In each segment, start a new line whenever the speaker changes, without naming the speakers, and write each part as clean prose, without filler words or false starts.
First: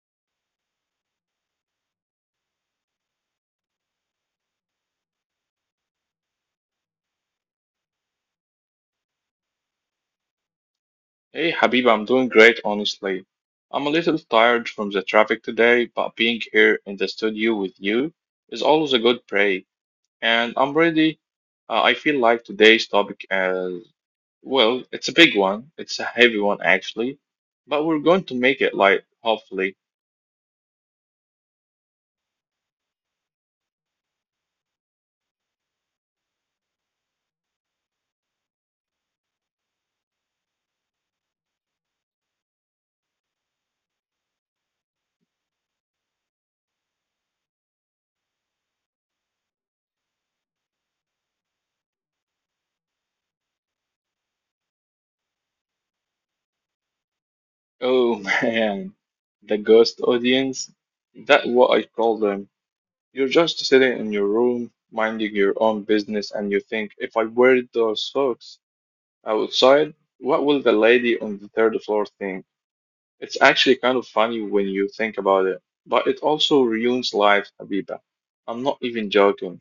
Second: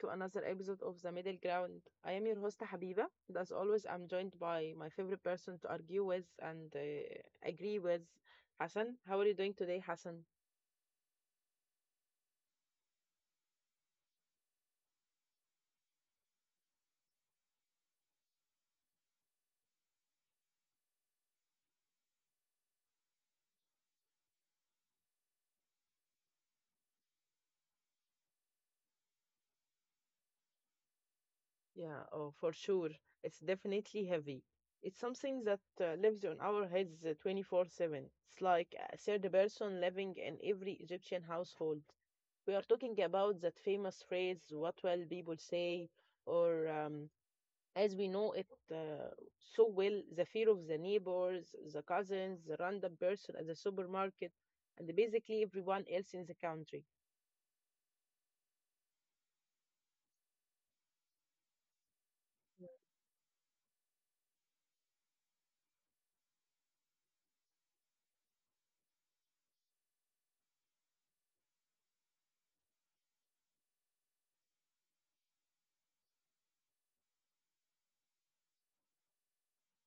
to another episode of The Middle Ground. I am your host, Habiba, and as always, I'm joined by my favorite person to argue with and agree with, Hassan. How are you doing today, Hassan?
Hey Habib, I'm doing great, honestly. I'm a little tired from the traffic today, but being here in the studio with you is always a good break. And I'm ready. I feel like today's topic as well, it's a big one. It's a heavy one, actually. But we're going to make it light, hopefully.
Yeah, oh, for sure. It's definitely heavy. It's something that lives on our heads 24/7. It's like a third person living in every Egyptian household. We are talking about that famous phrase, what will people say, or as we know it so well, the fear of the neighbors, the cousins, the random person at the supermarket, and basically everyone else in the country.
Oh man, the ghost audience. That's what I call them. You're just sitting in your room, minding your own business, and you think, if I wear those socks, outside, what will the lady on the third floor think? It's actually kind of funny when you think about it, but it also ruins life, Habiba. I'm not even joking.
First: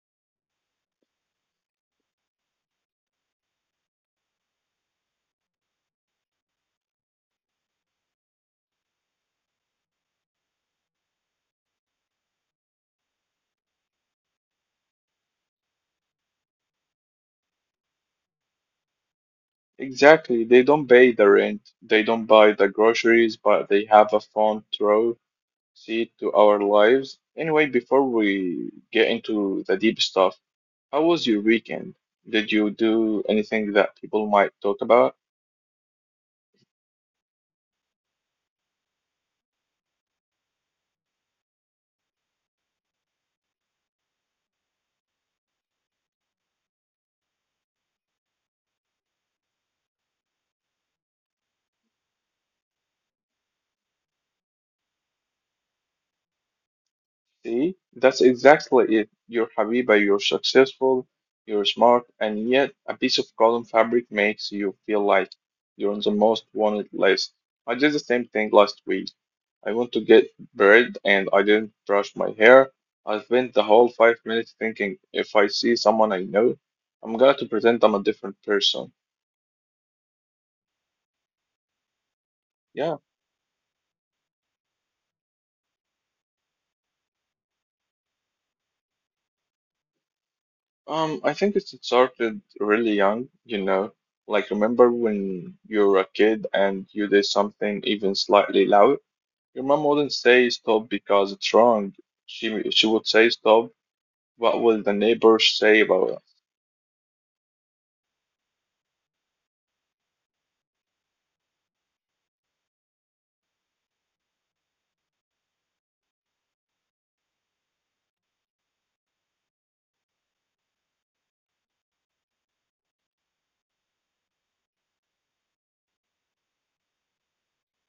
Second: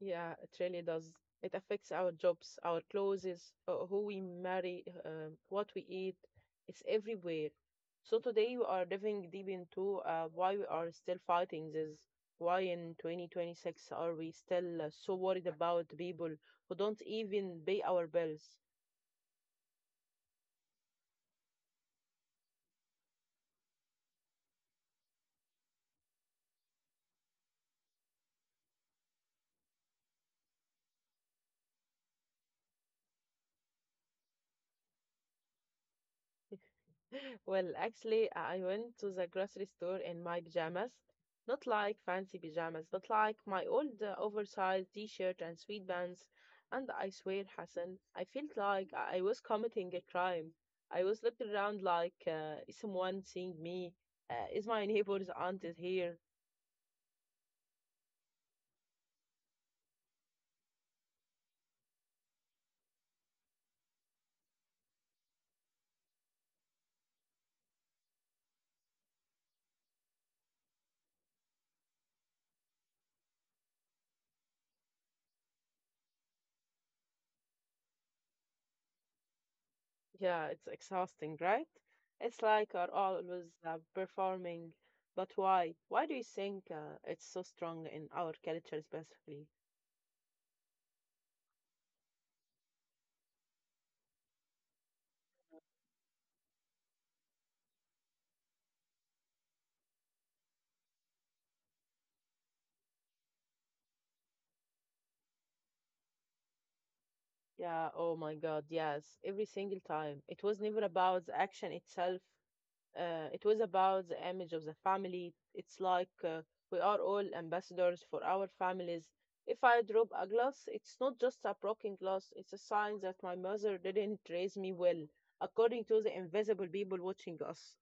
Yeah, it really does. It affects our jobs, our clothes, who we marry, what we eat. It's everywhere. So today we are diving deep into why we are still fighting this. Why in 2026 are we still so worried about people who don't even pay our bills?
Exactly, they don't pay the rent, they don't buy the groceries, but they have a front row seat to our lives. Anyway, before we get into the deep stuff, how was your weekend? Did you do anything that people might talk about?
Well, actually, I went to the grocery store in my pajamas. Not like fancy pajamas, but like my old oversized t-shirt and sweatpants. And I swear, Hassan, I felt like I was committing a crime. I was looked around like, is someone seeing me? Is my neighbor's aunt is here?
See, that's exactly it. You're Habiba, you're successful, you're smart, and yet a piece of cotton fabric makes you feel like you're on the most wanted list. I did the same thing last week. I want to get bread and I didn't brush my hair. I spent the whole 5 minutes thinking if I see someone I know, I'm gonna to pretend I'm a different person.
Yeah, it's exhausting, right? It's like are
Yeah.
always performing. But why? Why do you think it's so strong in our culture specifically?
I think it started really young, you know. Like, remember when you were a kid and you did something even slightly loud? Your mom wouldn't say stop because it's wrong. She would say stop. What will the neighbors say about?
Yeah, oh my God, yes, every single time. It was never about the action itself. It was about the image of the family. It's like we are all ambassadors for our families. If I drop a glass, it's not just a broken glass, it's a sign that my mother didn't raise me well, according to the invisible people watching us.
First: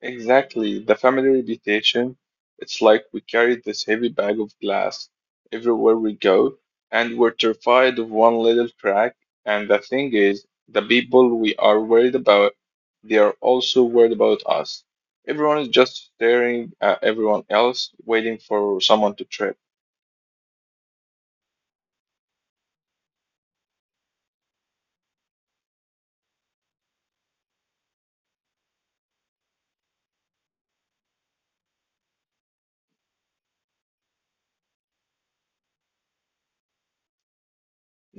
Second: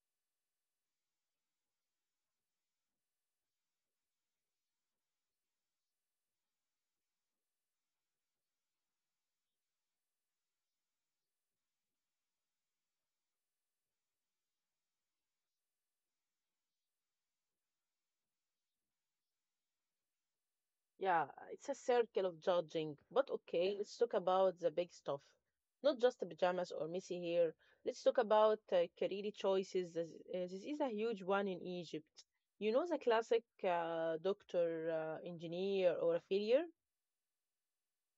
Exactly, the family reputation. It's like we carry this heavy bag of glass everywhere we go, and we're terrified of one little crack. And the thing is, the people we are worried about, they are also worried about us. Everyone is just staring at everyone else, waiting for someone to trip.
Yeah, it's a circle of judging. But okay, let's talk about the big stuff. Not just the pajamas or messy hair. Let's talk about career choices. This is a huge one in Egypt. You know the classic doctor, engineer, or a failure?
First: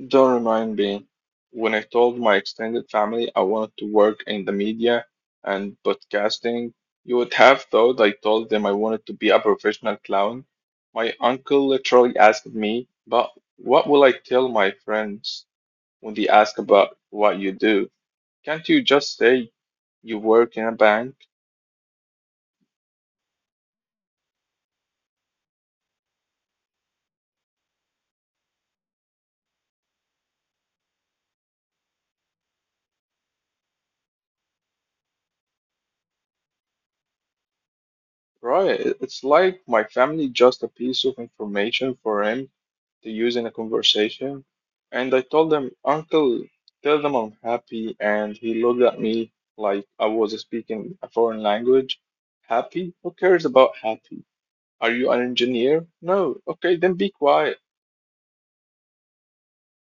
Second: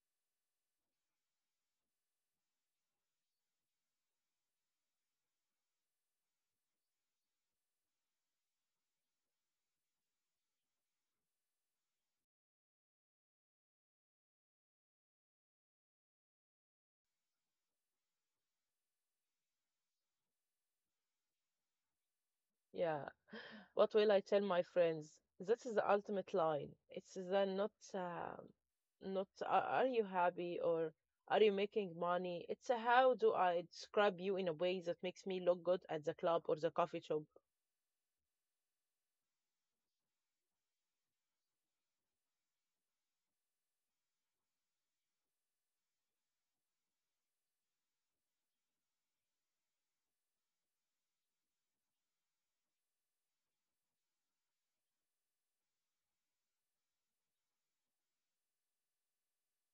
Don't remind me. When I told my extended family I wanted to work in the media and podcasting, you would have thought I told them I wanted to be a professional clown. My uncle literally asked me, but what will I tell my friends when they ask about what you do? Can't you just say you work in a bank?
Yeah, what will I tell my friends? That is the ultimate line. It's then not are you happy or are you making money? It's a how do I describe you in a way that makes me look good at the club or the coffee shop?
Right. It's like my family just a piece of information for him to use in a conversation. And I told him, Uncle, tell them I'm happy. And he looked at me like I was speaking a foreign language. Happy? Who cares about happy? Are you an engineer? No. Okay, then be quiet.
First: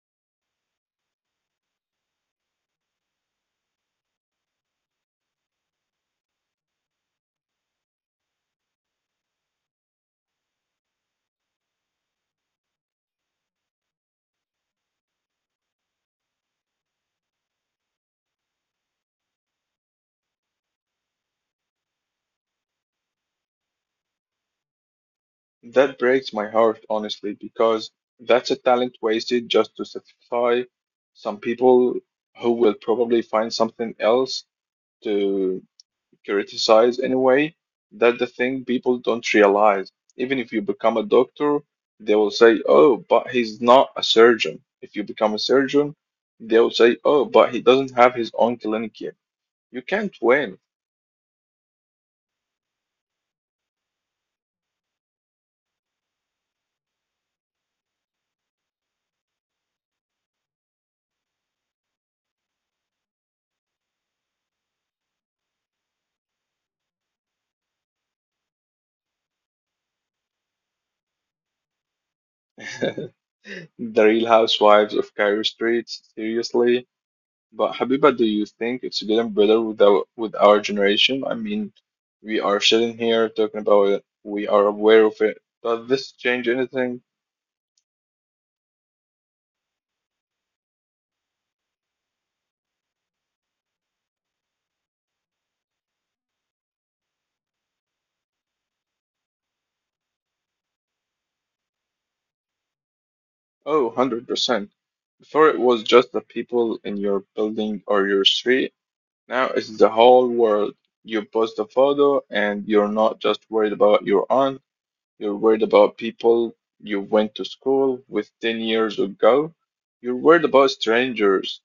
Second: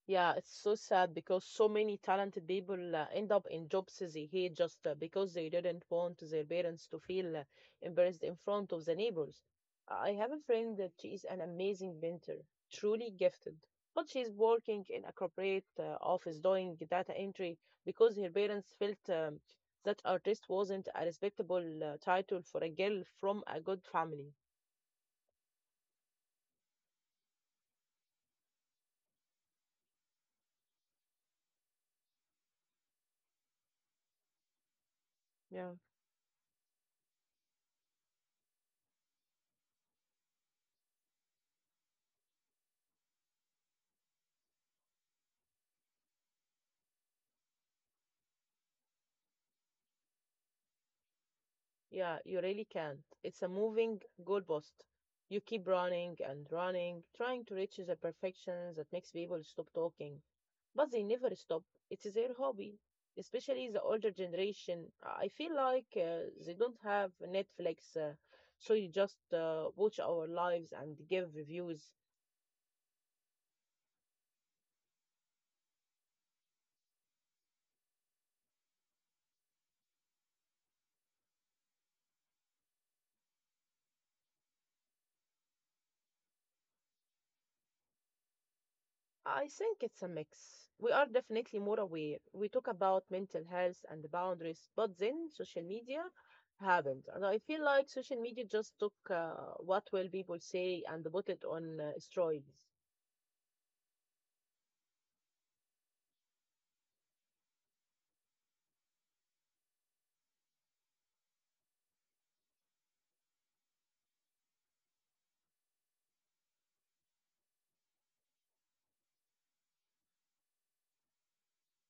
Yeah, it's so sad because so many talented people end up in jobs they hate just because they didn't want their parents to feel embarrassed in front of the neighbors. I have a friend that she is an amazing painter, truly gifted, but she's working in a corporate office doing data entry because her parents felt that artist wasn't a respectable title for a girl from a good family.
That breaks my heart, honestly, because that's a talent wasted just to satisfy some people who will probably find something else to
Yeah.
criticize anyway. That's the thing people don't realize. Even if you become a doctor, they will say, "Oh, but he's not a surgeon." If you become a surgeon, they will say, "Oh, but he doesn't have his own clinic yet." You can't win.
Yeah, you really can't. It's a moving goalpost. You keep running and running, trying to reach the perfection that makes people stop talking. But they never stop. It's their hobby, especially the older generation. I feel like they don't have Netflix, so you just watch our lives and give reviews.
The Real Housewives of Cairo streets, seriously. But Habiba, do you think it's getting better with our generation? I mean, we are sitting here talking about it. We are aware of it. Does this change anything?
I think it's a mix. We are definitely more aware. We talk about mental health and boundaries, but then social media happened. And I feel like social media just took what will people say and put it on steroids.
Oh, 100%. Before it was just the people in your building or your street. Now it's the whole world. You post a photo and you're not just worried about your aunt, you're worried about people you went to school with 10 years ago. You're worried about strangers.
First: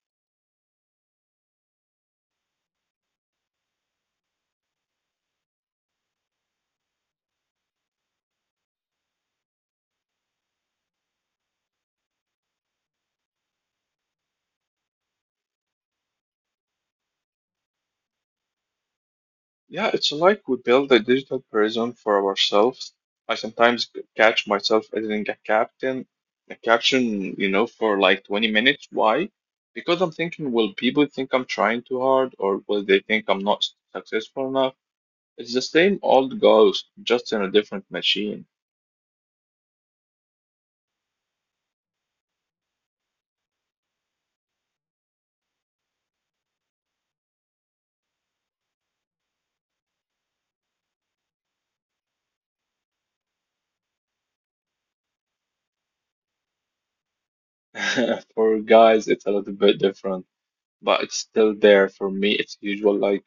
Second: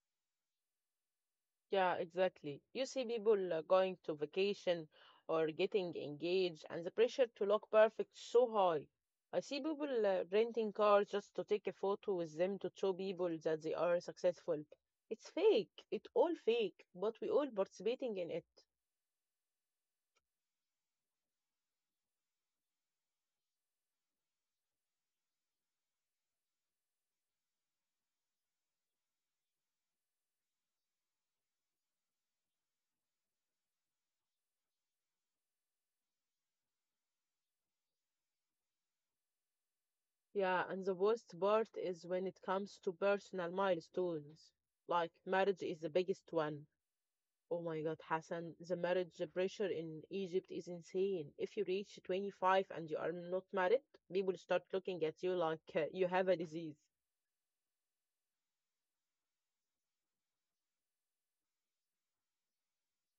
Yeah, exactly. You see people going to vacation or getting engaged, and the pressure to look perfect is so high. I see people renting cars just to take a photo with them to show people that they are successful. It's fake. It all fake, but we all participating in it.
Yeah, it's like we build a digital prison for ourselves. I sometimes catch myself editing a caption, you know, for like 20 minutes. Why? Because I'm thinking, will people think I'm trying too hard or will they think I'm not successful enough? It's the same old ghost, just in a different machine.
Yeah, and the worst part is when it comes to personal milestones. Like marriage is the biggest one. Oh my God, Hassan, the marriage pressure in Egypt is insane. If you reach 25 and you are not married, people start looking at you like you have a disease.
For guys, it's a little bit different. But it's still there for me. It's usual like,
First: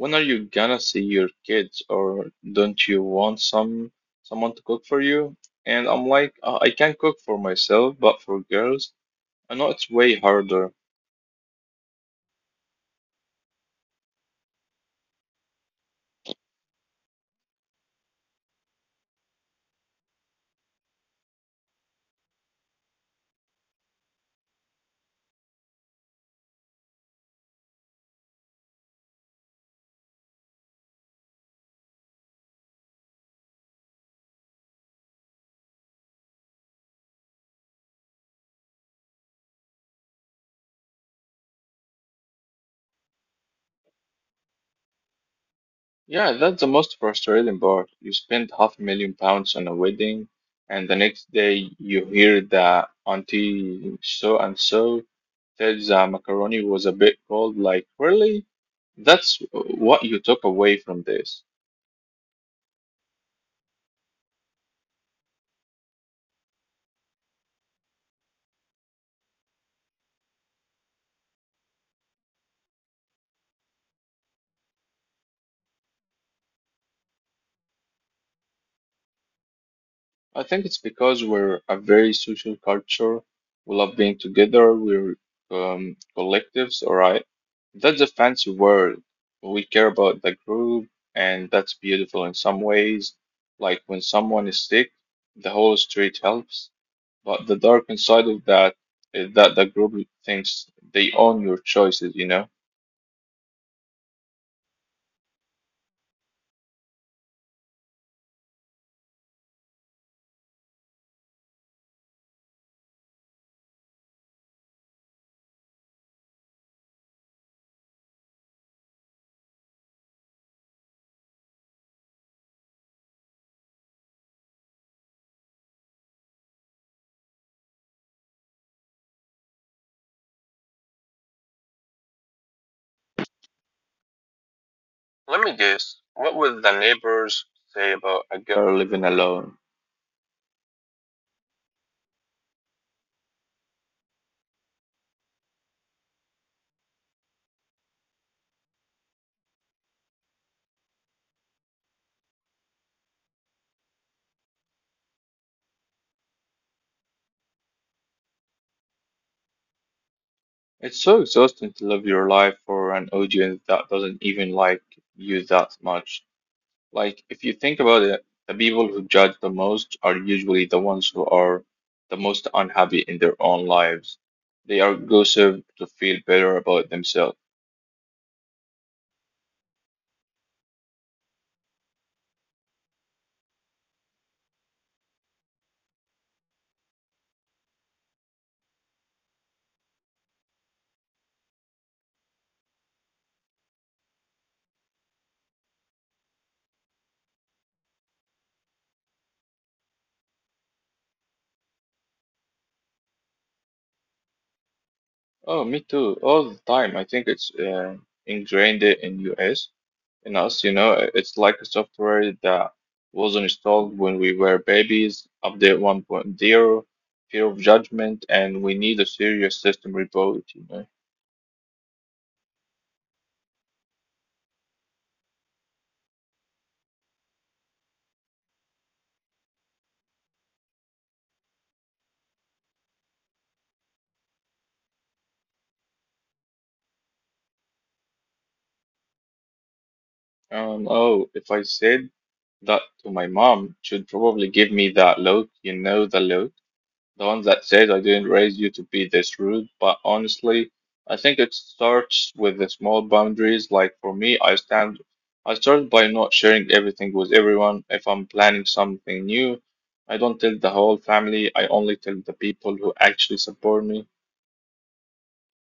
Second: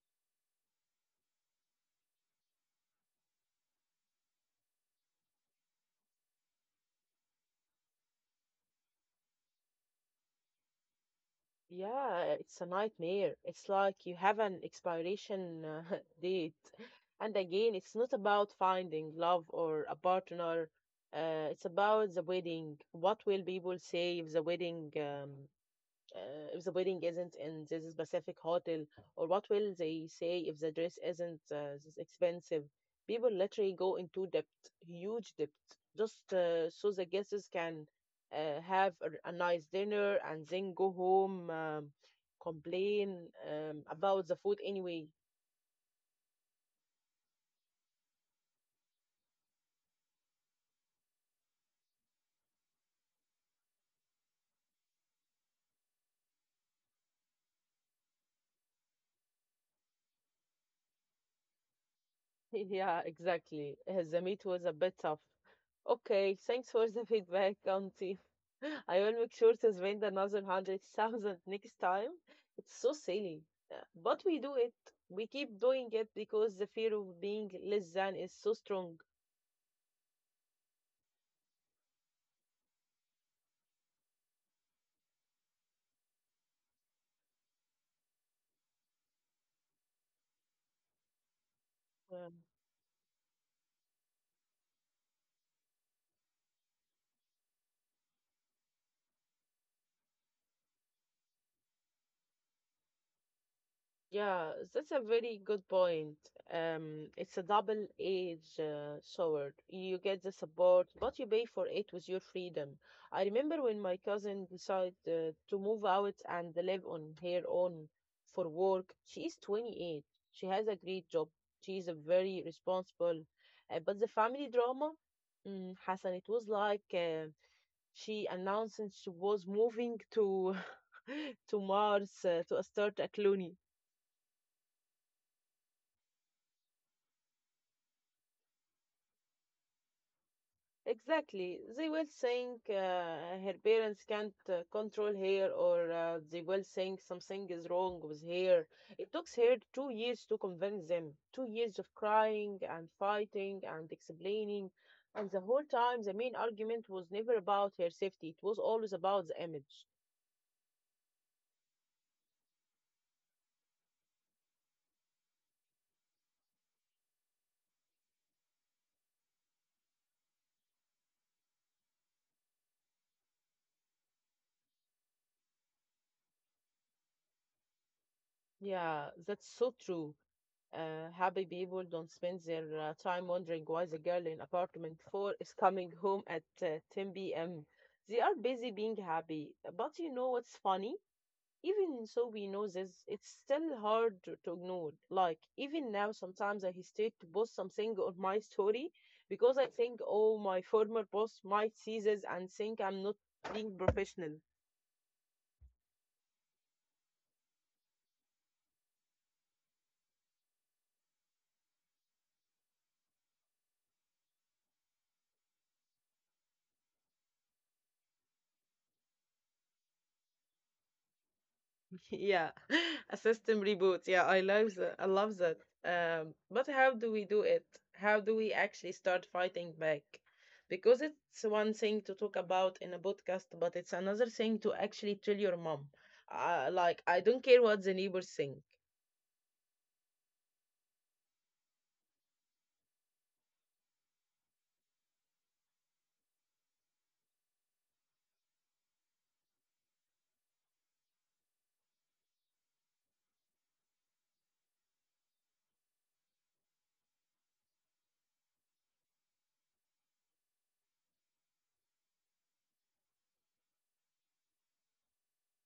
when are you gonna see your kids, or don't you want someone to cook for you? And I'm like, I can cook for myself, but for girls, I know it's way harder.
Yeah, it's a nightmare. It's like you have an expiration date. And again, it's not about finding love or a partner. It's about the wedding. What will people say if the wedding if the wedding isn't in this specific hotel, or what will they say if the dress isn't this expensive? People literally go into debt, huge debt, just so the guests can have a nice dinner and then go home, complain, about the food anyway.
Yeah, that's the most frustrating part. You spend half a million pounds on a wedding, and the next day you hear that auntie so and so said the macaroni was a bit cold. Like, really? That's what you took away from this.
Yeah, exactly. The meat was a bit tough. Okay, thanks for the feedback, Auntie. I will make sure to spend another 100,000 next time. It's so silly. But we do it. We keep doing it because the fear of being less than is so strong.
I think it's because we're a very social culture. We love being together. We're collectives, all right? That's a fancy word. We care about the group, and that's beautiful in some ways. Like when someone is sick, the whole street helps. But the dark inside of that is that the group thinks they own your choices, you know?
Yeah, that's a very good point. It's a double-edged sword. You get the support, but you pay for it with your freedom. I remember when my cousin decided to move out and live on her own for work. She is 28. She has a great job. She is a very responsible. But the family drama, mm, Hassan, it was like she announced she was moving to to Mars to a start a colony.
Let me guess. What would the neighbors say about a girl living alone?
Exactly. They will think her parents can't control her, or they will think something is wrong with her. It took her 2 years to convince them, 2 years of crying and fighting and explaining. And the whole time, the main argument was never about her safety, it was always about the image.
It's so exhausting to live your life for an audience that doesn't even like you that much. Like, if you think about it, the people who judge the most are usually the ones who are the most unhappy in their own lives. They are gossip to feel better about themselves.
Yeah, that's so true. Happy people don't spend their time wondering why the girl in apartment 4 is coming home at 10 p.m. They are busy being happy. But you know what's funny? Even so, we know this, it's still hard to ignore. Like, even now, sometimes I hesitate to post something on my story because I think, oh, my former boss might see this and think I'm not being professional.
Oh, me too. All the time. I think it's ingrained in us. In us, you know, it's like a software that was installed when we were babies, update 1.0, fear of judgment, and we need a serious system reboot, you know.
Yeah, a system reboot. Yeah, I love that. I love that. But how do we do it? How do we actually start fighting back? Because it's one thing to talk about in a podcast, but it's another thing to actually tell your mom. Like, I don't care what the neighbors think.
Oh, if I said that to my mom, she'd probably give me that look, you know, the look. The one that says, I didn't raise you to be this rude, but honestly, I think it starts with the small boundaries. Like for me, I start by not sharing everything with everyone. If I'm planning something new, I don't tell the whole family. I only tell the people who actually support me.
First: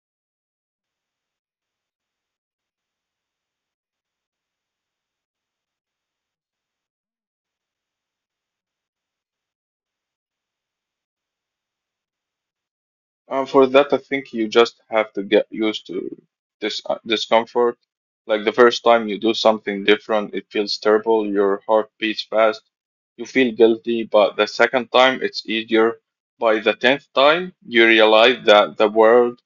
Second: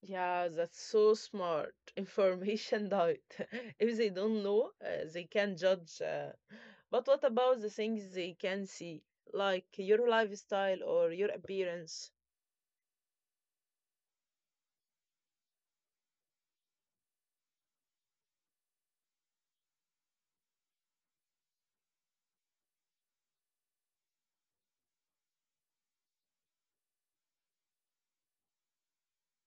Yeah, that's so smart. Information diet. If they don't know, they can judge. But what about the things they can see, like your lifestyle or your appearance?
For that, I think you just have to get used to this discomfort. Like the first time you do something different, it feels terrible, your heart beats fast, you feel guilty, but the second time it's easier. By the tenth time, you realize that the world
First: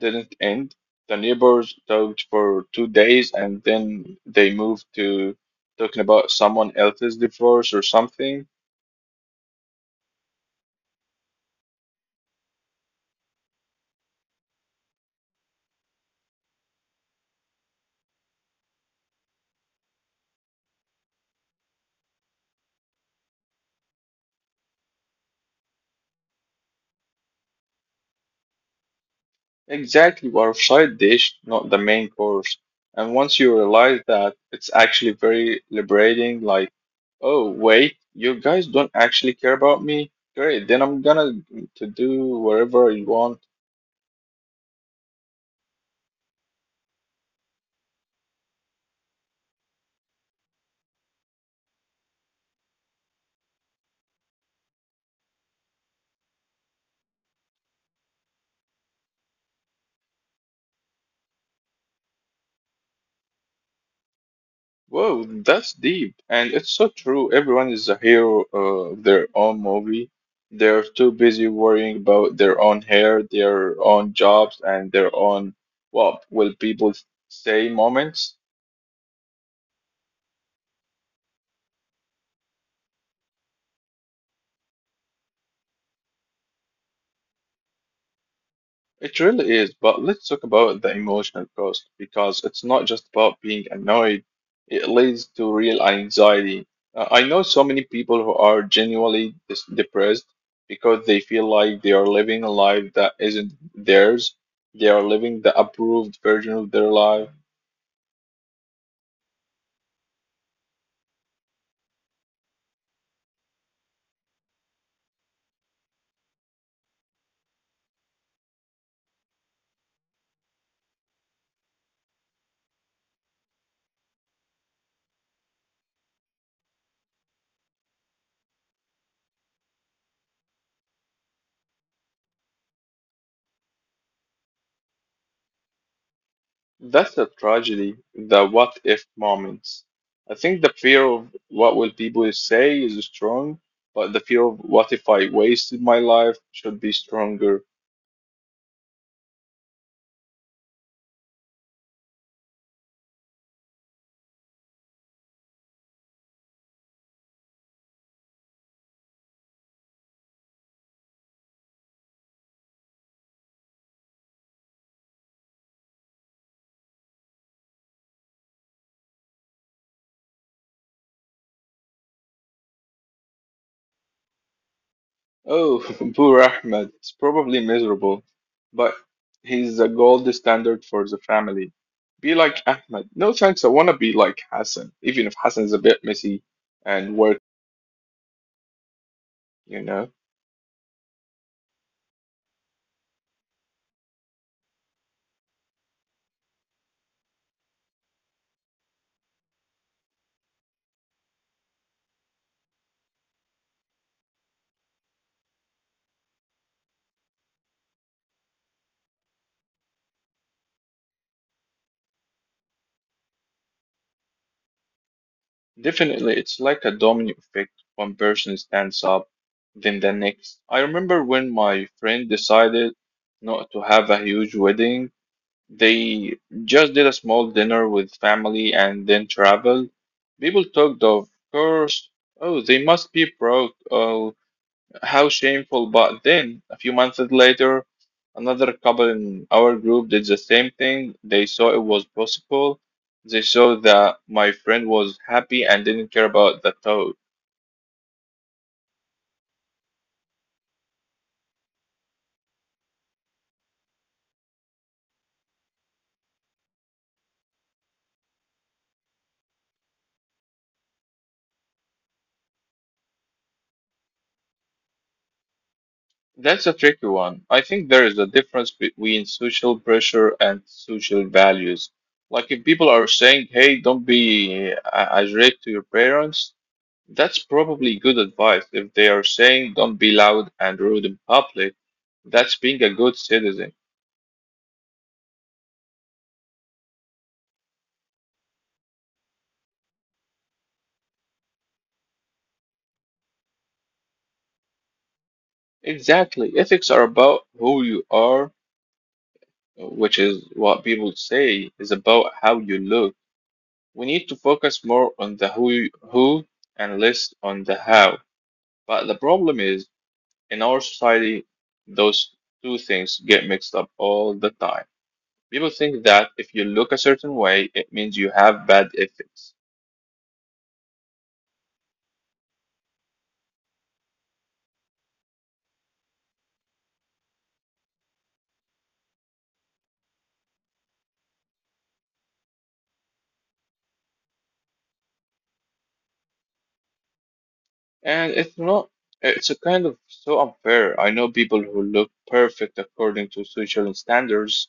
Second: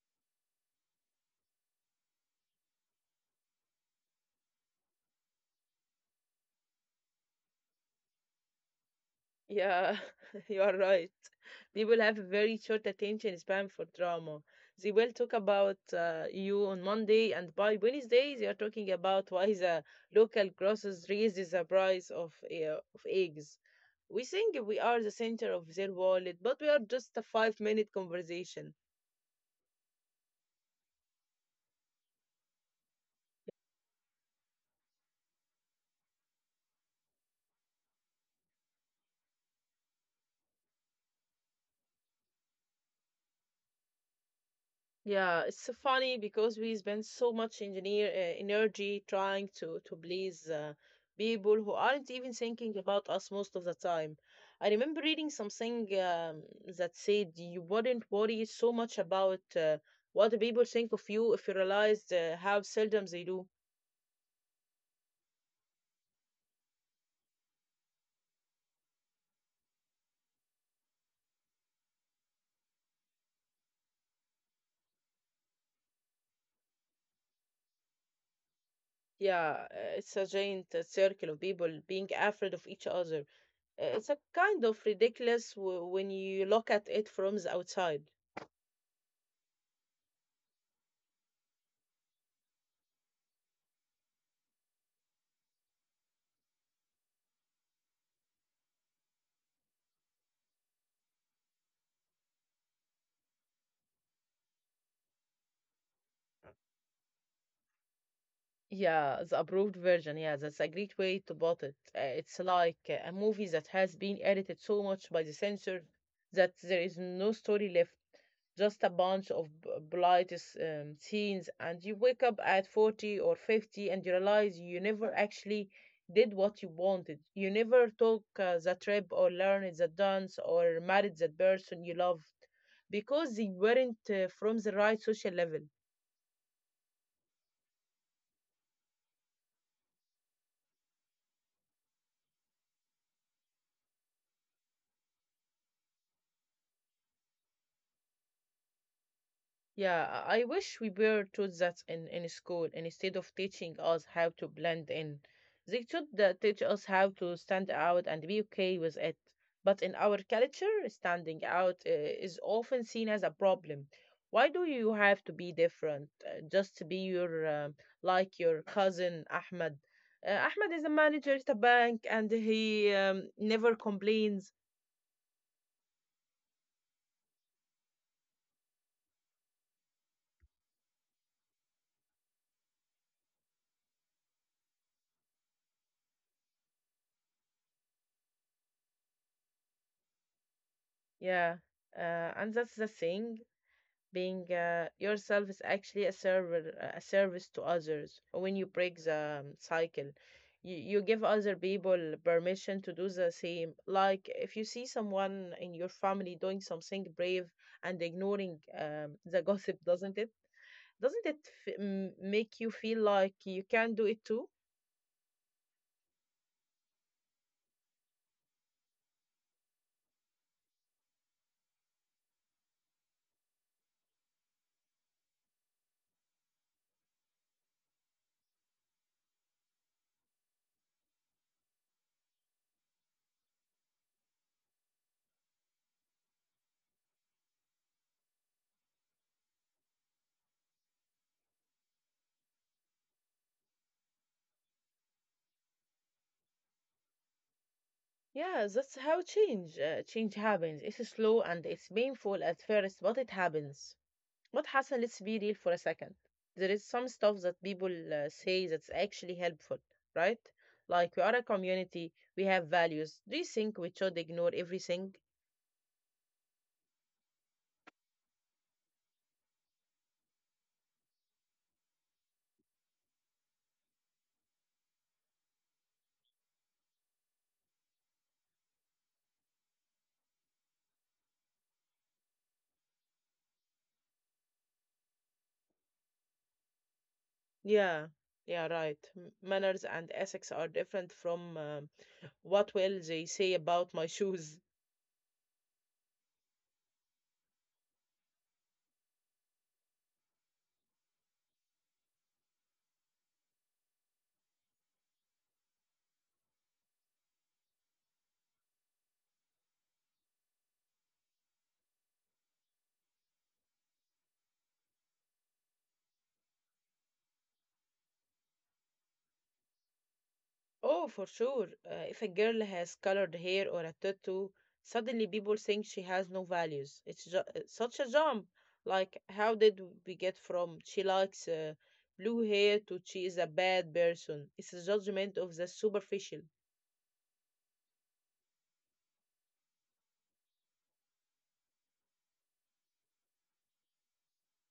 didn't end. The neighbors talked for 2 days and then they moved to talking about someone else's divorce or something.
Yeah, you are right. People have very short attention span for drama. They will talk about you on Monday, and by Wednesday, they are talking about why the local grocers raises the price of eggs. We think we are the center of their world, but we are just a 5 minute conversation.
Exactly, or a side dish, not the main course. And once you realize that, it's actually very liberating. Like, oh, wait, you guys don't actually care about me? Great, then I'm gonna to do whatever you want.
Yeah, it's so funny because we spend so much engineer energy trying to please people who aren't even thinking about us most of the time. I remember reading something that said you wouldn't worry so much about what people think of you if you realized how seldom they do.
Whoa, that's deep. And it's so true. Everyone is a hero of their own movie. They're too busy worrying about their own hair, their own jobs, and their own, what will people say moments.
Yeah, it's a giant circle of people being afraid of each other. It's a kind of ridiculous w when you look at it from the outside.
It really is, but let's talk about the emotional cost because it's not just about being annoyed. It leads to real anxiety. I know so many people who are genuinely dis depressed because they feel like they are living a life that isn't theirs. They are living the approved version of their life.
Yeah, the approved version. Yeah, that's a great way to put it. It's like a movie that has been edited so much by the censor that there is no story left, just a bunch of blight scenes, and you wake up at 40 or 50 and you realize you never actually did what you wanted. You never took the trip or learned the dance or married that person you loved because they weren't from the right social level.
That's a tragedy, the what if moments. I think the fear of what will people say is strong, but the fear of what if I wasted my life should be stronger.
Yeah, I wish we were taught that in school instead of teaching us how to blend in. They should teach us how to stand out and be okay with it. But in our culture, standing out is often seen as a problem. Why do you have to be different? Just to be your like your cousin Ahmed. Ahmed is a manager at a bank and he never complains.
Oh, poor Ahmed. It's probably miserable, but he's the gold standard for the family. Be like Ahmed. No thanks, I want to be like Hassan, even if Hassan's a bit messy and work, you know.
Yeah, and that's the thing. Being yourself is actually a server a service to others. When you break the cycle, you give other people permission to do the same. Like if you see someone in your family doing something brave and ignoring the gossip, doesn't it f- m- make you feel like you can do it too?
Definitely, it's like a domino effect. One person stands up, then the next. I remember when my friend decided not to have a huge wedding. They just did a small dinner with family and then traveled. People talked of course. Oh, they must be broke. Oh, how shameful. But then, a few months later, another couple in our group did the same thing. They saw it was possible. They saw that my friend was happy and didn't care about the thought.
Yeah, that's how change happens. It's slow and it's painful at first, but it happens. What Hassan, let's be real for a second. There is some stuff that people say that's actually helpful, right? Like we are a community, we have values. Do you think we should ignore everything?
That's a tricky one. I think there is a difference between social pressure and social values. Like if people are saying, "Hey, don't be a jerk to your parents," that's probably good advice. If they are saying, "Don't be loud and rude in public," that's being a good citizen.
Yeah, yeah, right. Manners and ethics are different from what will they say about my shoes?
Exactly. Ethics are about who you are, which is what people say is about how you look. We need to focus more on the who and less on the how. But the problem is in our society, those two things get mixed up all the time. People think that if you look a certain way, it means you have bad ethics.
Oh, for sure. If a girl has colored hair or a tattoo, suddenly people think she has no values. It's such a jump. Like, how did we get from she likes blue hair to she is a bad person? It's a judgment of the superficial.
And it's not, it's a kind of so unfair. I know people who look perfect according to social standards.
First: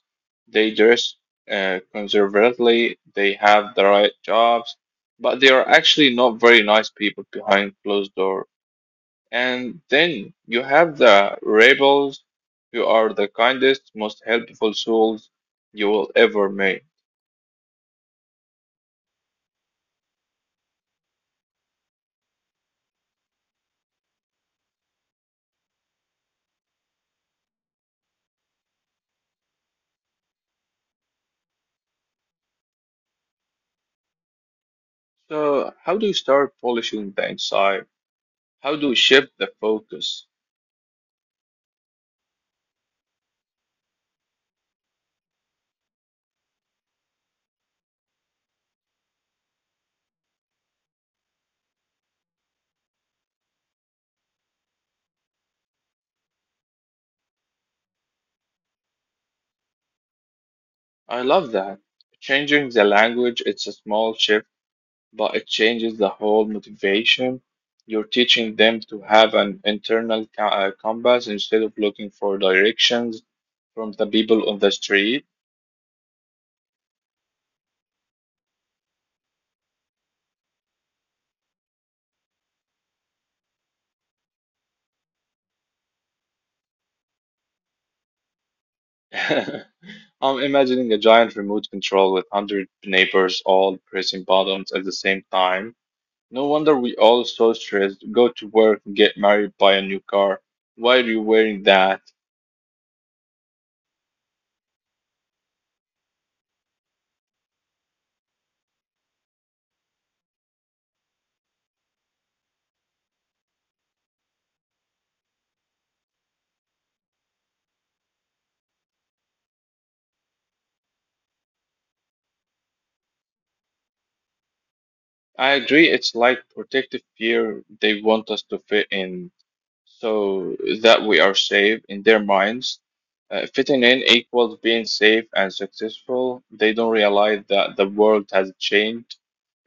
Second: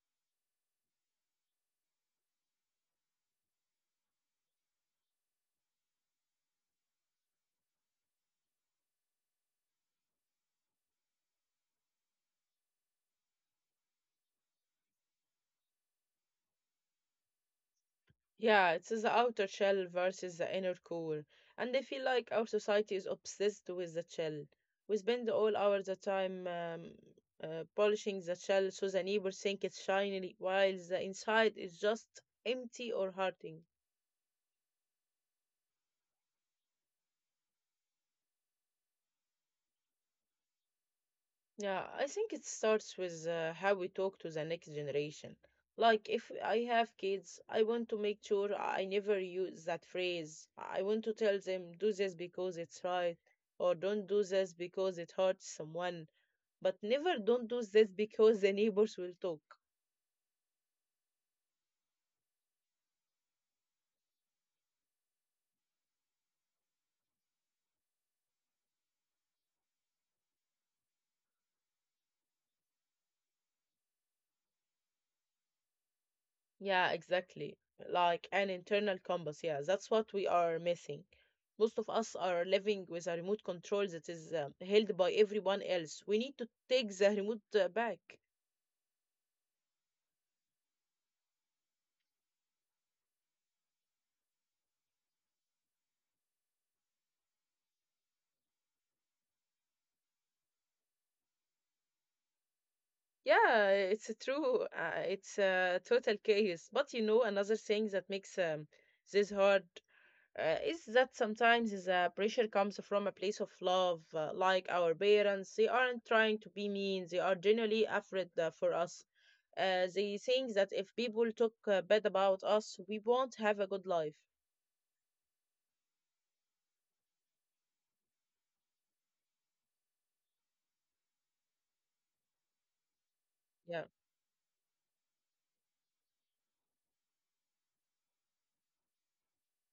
They dress conservatively, they have the right jobs, but they are actually not very nice people behind closed doors. And then you have the rebels who are the kindest, most helpful souls you will ever meet.
Yeah, it's the outer shell versus the inner core. And I feel like our society is obsessed with the shell. We spend all our the time polishing the shell so the neighbors think it's shiny, while the inside is just empty or hurting.
So, how do you start polishing the inside? How do you shift the focus?
Yeah, I think it starts with how we talk to the next generation. Like, if I have kids, I want to make sure I never use that phrase. I want to tell them, do this because it's right, or don't do this because it hurts someone, but never don't do this because the neighbors will talk.
I love that. Changing the language, it's a small shift, but it changes the whole motivation. You're teaching them to have an internal compass instead of looking for directions from the people on the street.
Yeah, exactly. Like an internal compass. Yeah, that's what we are missing. Most of us are living with a remote control that is held by everyone else. We need to take the remote back.
I'm imagining a giant remote control with 100 neighbors all pressing buttons at the same time. No wonder we all so stressed. Go to work, get married, buy a new car. Why are you wearing that?
Yeah, it's true. It's a total chaos. But you know, another thing that makes this hard is that sometimes the pressure comes from a place of love, like our parents. They aren't trying to be mean, they are genuinely afraid for us. They think that if people talk bad about us, we won't have a good life.
I agree, it's like protective fear. They want us to fit in, so that we are safe in their minds.
Yeah.
Fitting in equals being safe and successful. They don't realize that the world has changed.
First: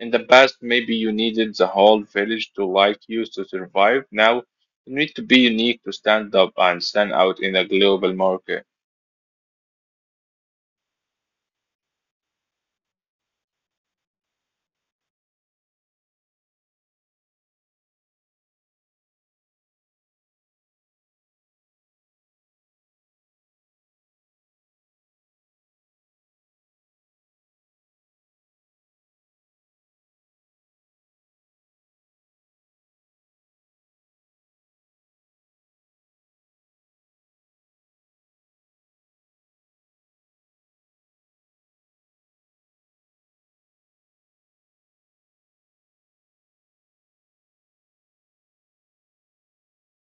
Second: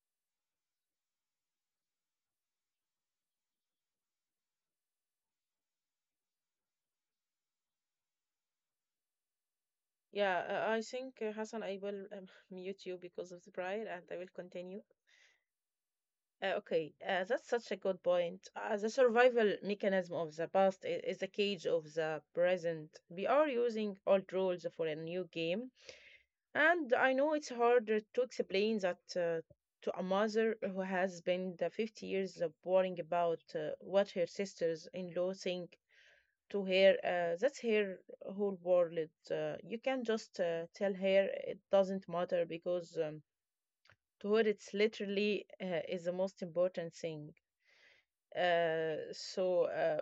In the past, maybe you needed the whole village to like you to survive. Now, you need to be unique to stand up and stand out in a global market.
Yeah, I think, Hassan, I will mute you because of the prior and I will continue. Okay, that's such a good point. The survival mechanism of the past is the cage of the present. We are using old rules for a new game, and I know it's harder to explain that to a mother who has been the 50 years of worrying about what her sisters-in-law think to her. That's her whole world. You can just tell her it doesn't matter because to her it's literally is the most important thing. So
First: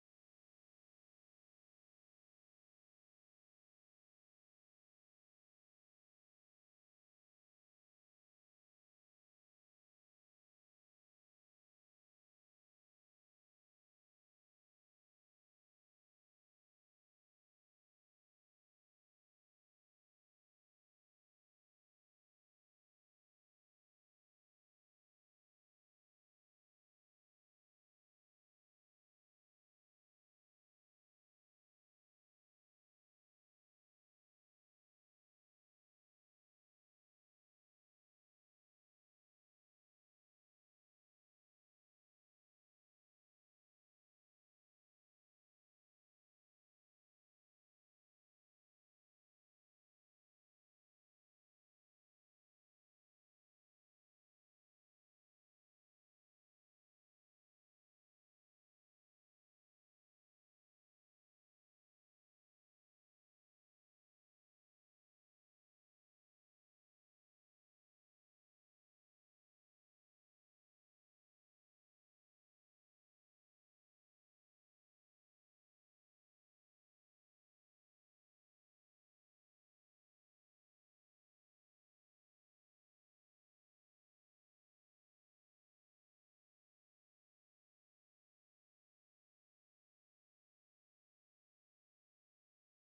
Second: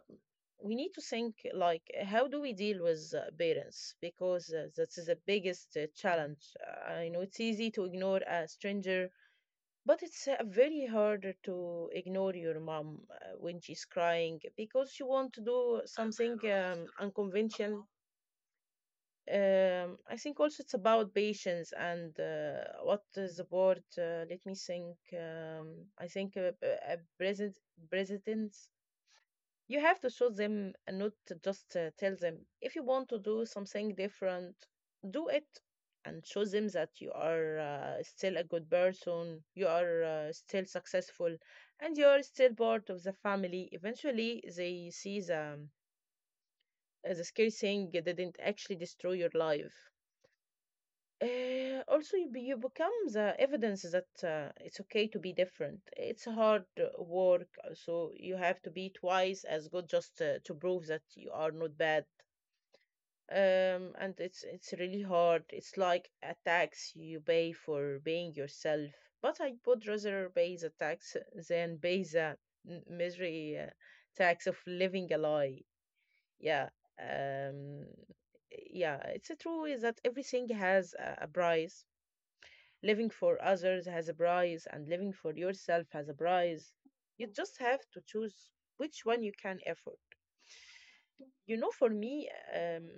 we need to think like how do we deal with parents because that is the biggest challenge. I know it's easy to ignore a stranger, but it's very hard to ignore your mom when she's crying because she want to do something unconventional. I think also it's about patience and what is the board. Let me think. I think a president, you have to show them and not to just tell them. If you want to do something different, do it and show them that you are still a good person, you are still successful, and you are still part of the family. Eventually, they see the scary thing didn't actually destroy your life. Also, you become the evidence that it's okay to be different. It's hard work, so you have to be twice as good just to prove that you are not bad. And it's really hard. It's like a tax you pay for being yourself. But I would rather pay the tax than pay the misery tax of living a lie. Yeah. Um, yeah. It's a true is that everything has a price. Living for others has a price, and living for yourself has a price. You just have to choose which one you can afford. You know, for me, um,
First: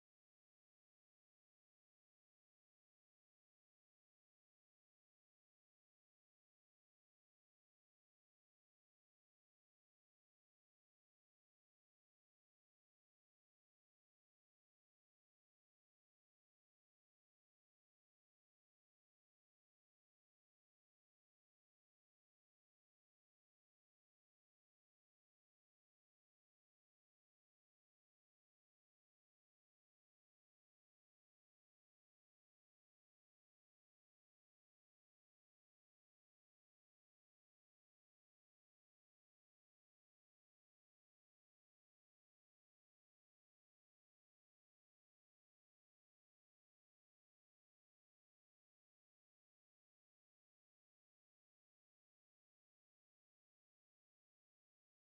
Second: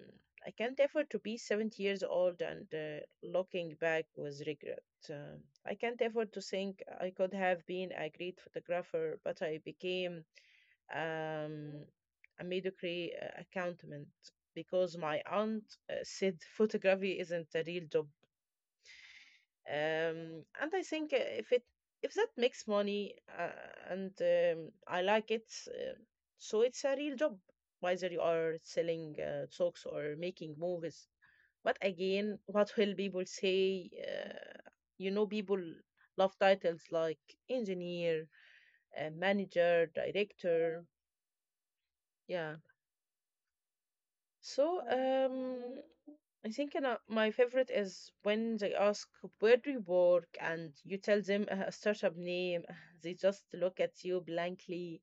I can't afford to be 70 years old and looking back with regret. Um I can't afford to think I could have been a great photographer, but I became um, a mediocre accountant because my aunt said photography isn't a real job. And I think if it if that makes money and I like it, so it's a real job. Whether you are selling socks or making movies, but again, what will people say? You know, people love titles like engineer, manager, director. Yeah. So I think أنا, my favorite is when they ask, where do you work? And you tell them a startup name. They just look at you blankly,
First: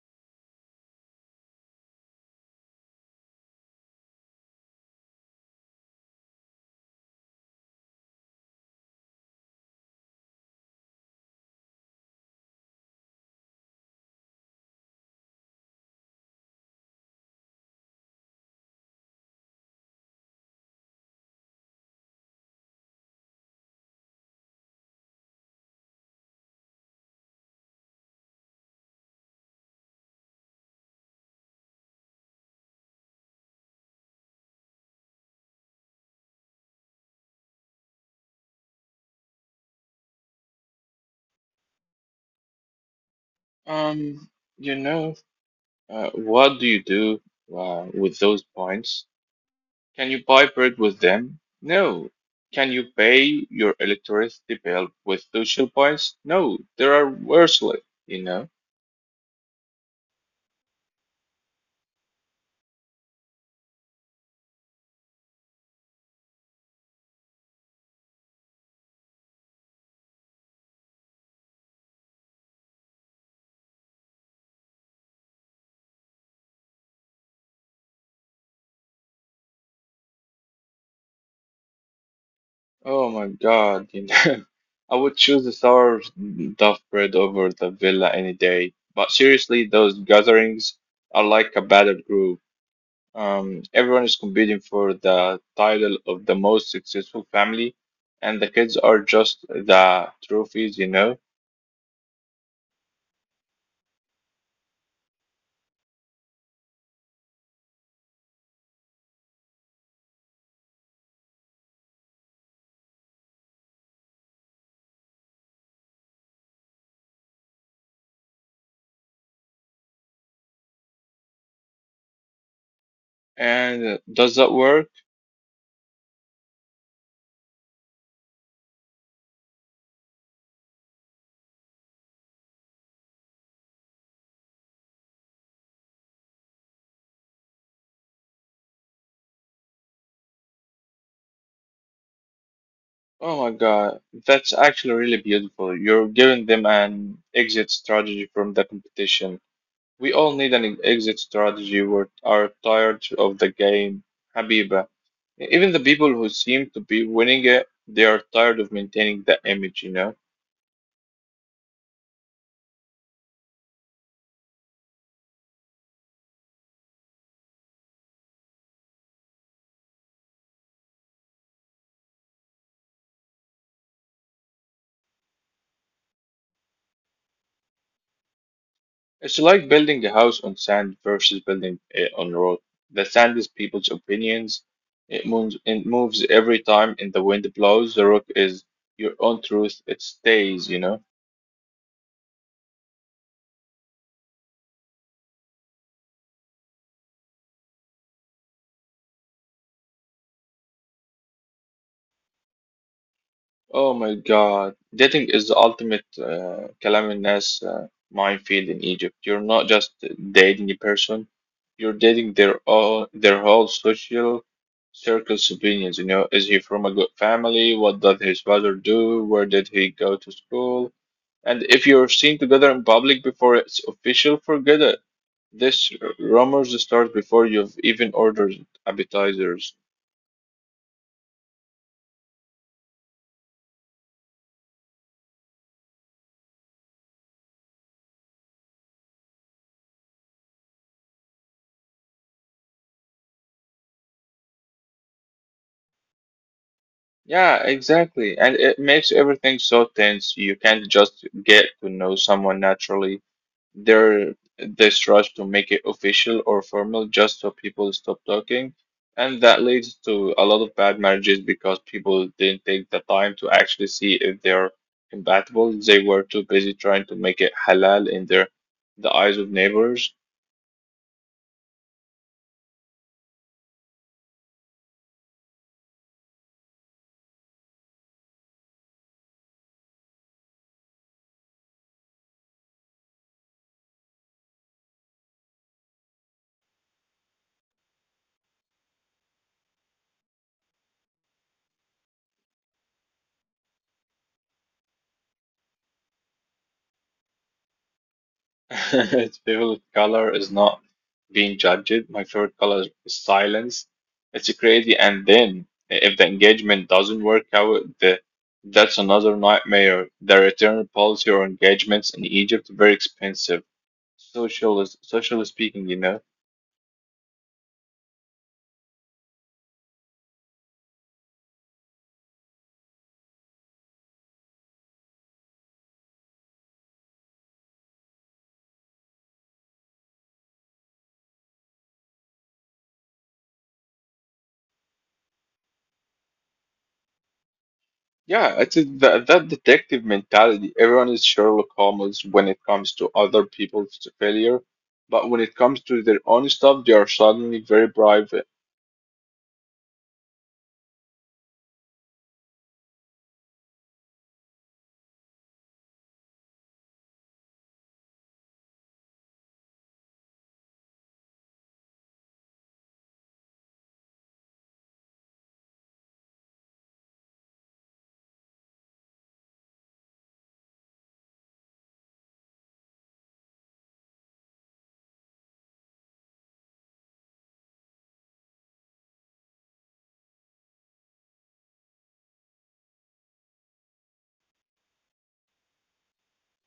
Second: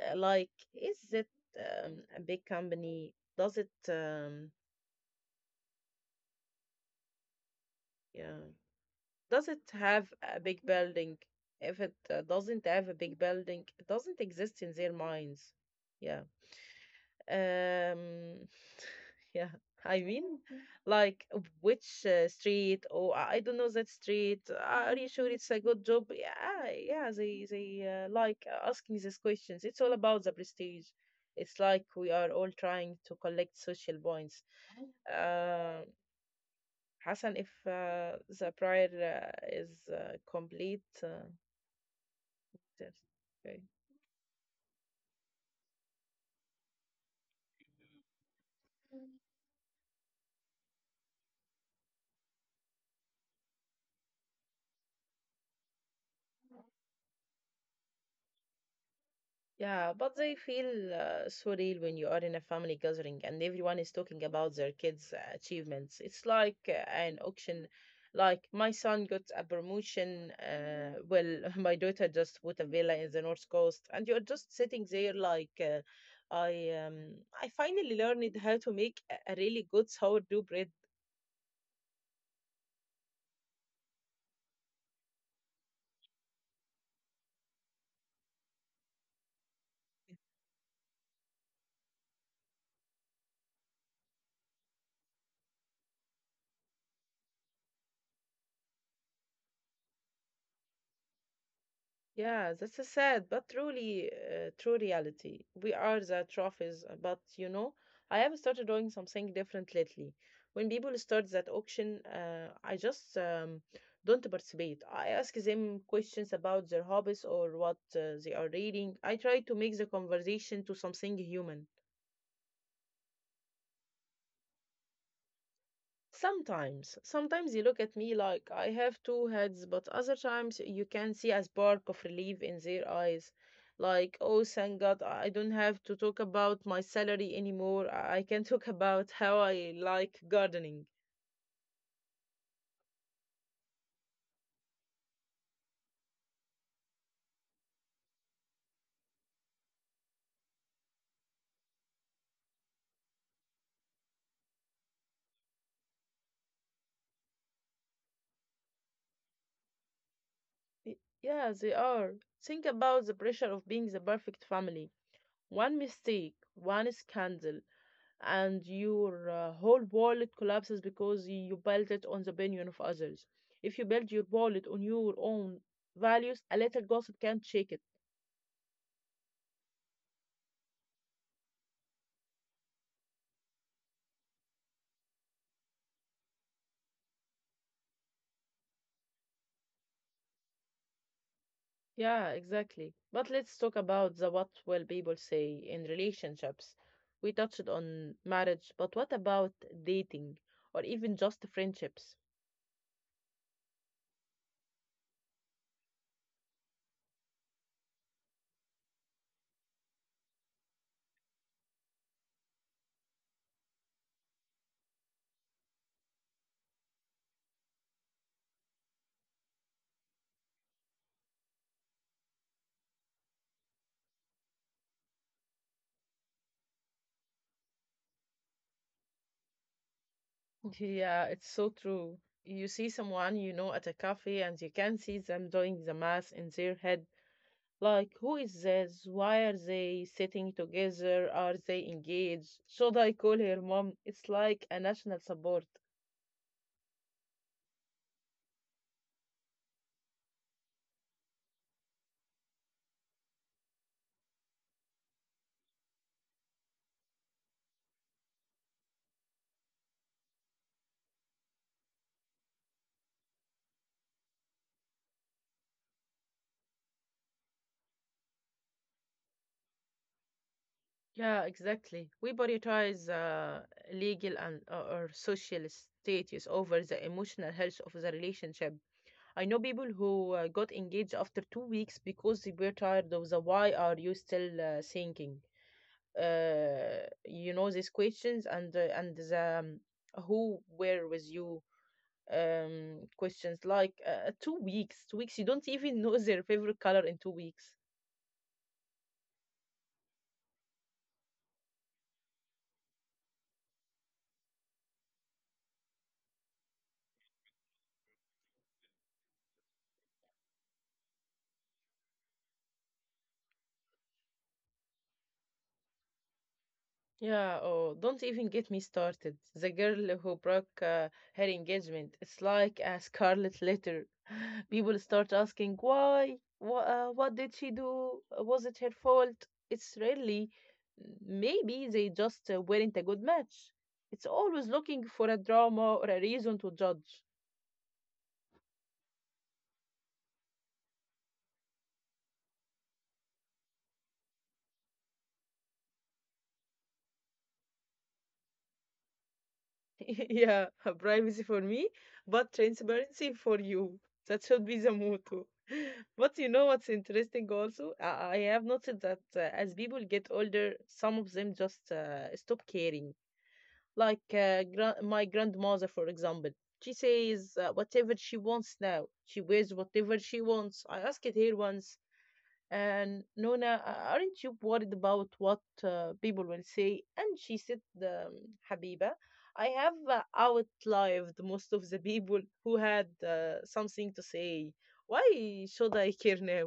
like, is it a big company? Does it, yeah, does it have a big building? If it doesn't have a big building, it doesn't exist in their minds. Yeah. Um, Yeah, I mean, like which street? Oh, I don't know that street. Are you sure it's a good job? Yeah, yeah. They like asking these questions. It's all about the prestige. It's like we are all trying to collect social points. Uh, Hassan, if the prior is complete, yes, okay.
Um, you know, what do you do with those points? Can you buy bread with them? No. Can you pay your electricity bill with social points? No. There are worthless, you know.
Yeah, but they feel so real when you are in a family gathering and everyone is talking about their kids' achievements. It's like an auction. Like my son got a promotion. Well, my daughter just bought a villa in the north coast, and you're just sitting there like, I um, I finally learned how to make a really good sourdough bread.
Oh my God. You know. I would choose the sour duff bread over the villa any day. But seriously, those gatherings are like a battle group. Everyone is competing for the title of the most successful family, and the kids are just the trophies,
Yeah, that's a sad but truly true reality. We are the trophies, but you know, I have started doing something different lately. When people start that auction, I just don't participate. I ask them questions about their hobbies or what they are reading. I try to make the conversation to something human.
And does that work?
Sometimes, sometimes you look at me like I have two heads, but other times you can see a spark of relief in their eyes. Like, oh, thank God, I don't have to talk about my salary anymore. I can talk about how I like gardening.
Oh my God, that's actually really beautiful. You're giving them an exit strategy from the competition. We all need an exit strategy. We are tired of the game, Habiba. Even the people who seem to be winning it, they are tired of maintaining the image, you know?
Y- Yeah, they are. Think about the pressure of being the perfect family. One mistake, one scandal, and your whole wallet collapses because you built it on the opinion of others. If you build your wallet on your own values, a little gossip can't shake it.
It's like building a house on sand versus building it on rock. The sand is people's opinions. It moves every time and the wind blows. The rock is your own truth. It stays, you know?
Yeah, exactly. But let's talk about the what will people say in relationships. We touched on marriage, but what about dating or even just friendships?
Oh my God. Dating is the ultimate كلام الناس minefield in Egypt. You're not just dating a person, you're dating their all their whole social circle's opinions. You know, is he from a good family? What does his father do? Where did he go to school? And if you're seen together in public before it's official, forget it. This rumors start before you've even ordered appetizers.
Yeah, it's so true. You see someone you know at a cafe and you can see them doing the math in their head. Like, who is this? Why are they sitting together? Are they engaged? Should I call her mom? It's like a national support.
Yeah, exactly. And it makes everything so tense. You can't just get to know someone naturally. There, this rush to make it official or formal just so people stop talking. And that leads to a lot of bad marriages because people didn't take the time to actually see if they're compatible. They were too busy trying to make it halal in their the eyes of neighbors.
Yeah, exactly. We prioritize legal and or social status over the emotional health of the relationship. I know people who got engaged after 2 weeks because they were tired of the "Why are you still thinking?" You know these questions and the "Who were with you?" Questions like 2 weeks, 2 weeks. You don't even know their favorite color in 2 weeks.
Its favorite color is not being judged. My favorite color is silence. It's crazy. And then if the engagement doesn't work out, that's another nightmare. The return policy or engagements in Egypt very expensive. Social, socially speaking, you know.
Yeah, oh, don't even get me started. The girl who broke her engagement, it's like a scarlet letter. People start asking why, what did she do? Was it her fault? It's really, maybe they just weren't a good match. It's always looking for a drama or a reason to judge.
Yeah, that that detective mentality. Everyone is Sherlock Holmes when it comes to other people's failure, but when it comes to their own stuff, they are suddenly very private.
Yeah, privacy for me, but transparency for you. That should be the motto. But you know what's interesting also? I have noticed that as people get older, some of them just stop caring. Like my grandmother, for example, she says whatever she wants now. She wears whatever she wants. I asked her once, and Nona, aren't you worried about what people will say? And she said, Habiba, I have outlived most of the people who had something to say. Why should I care now?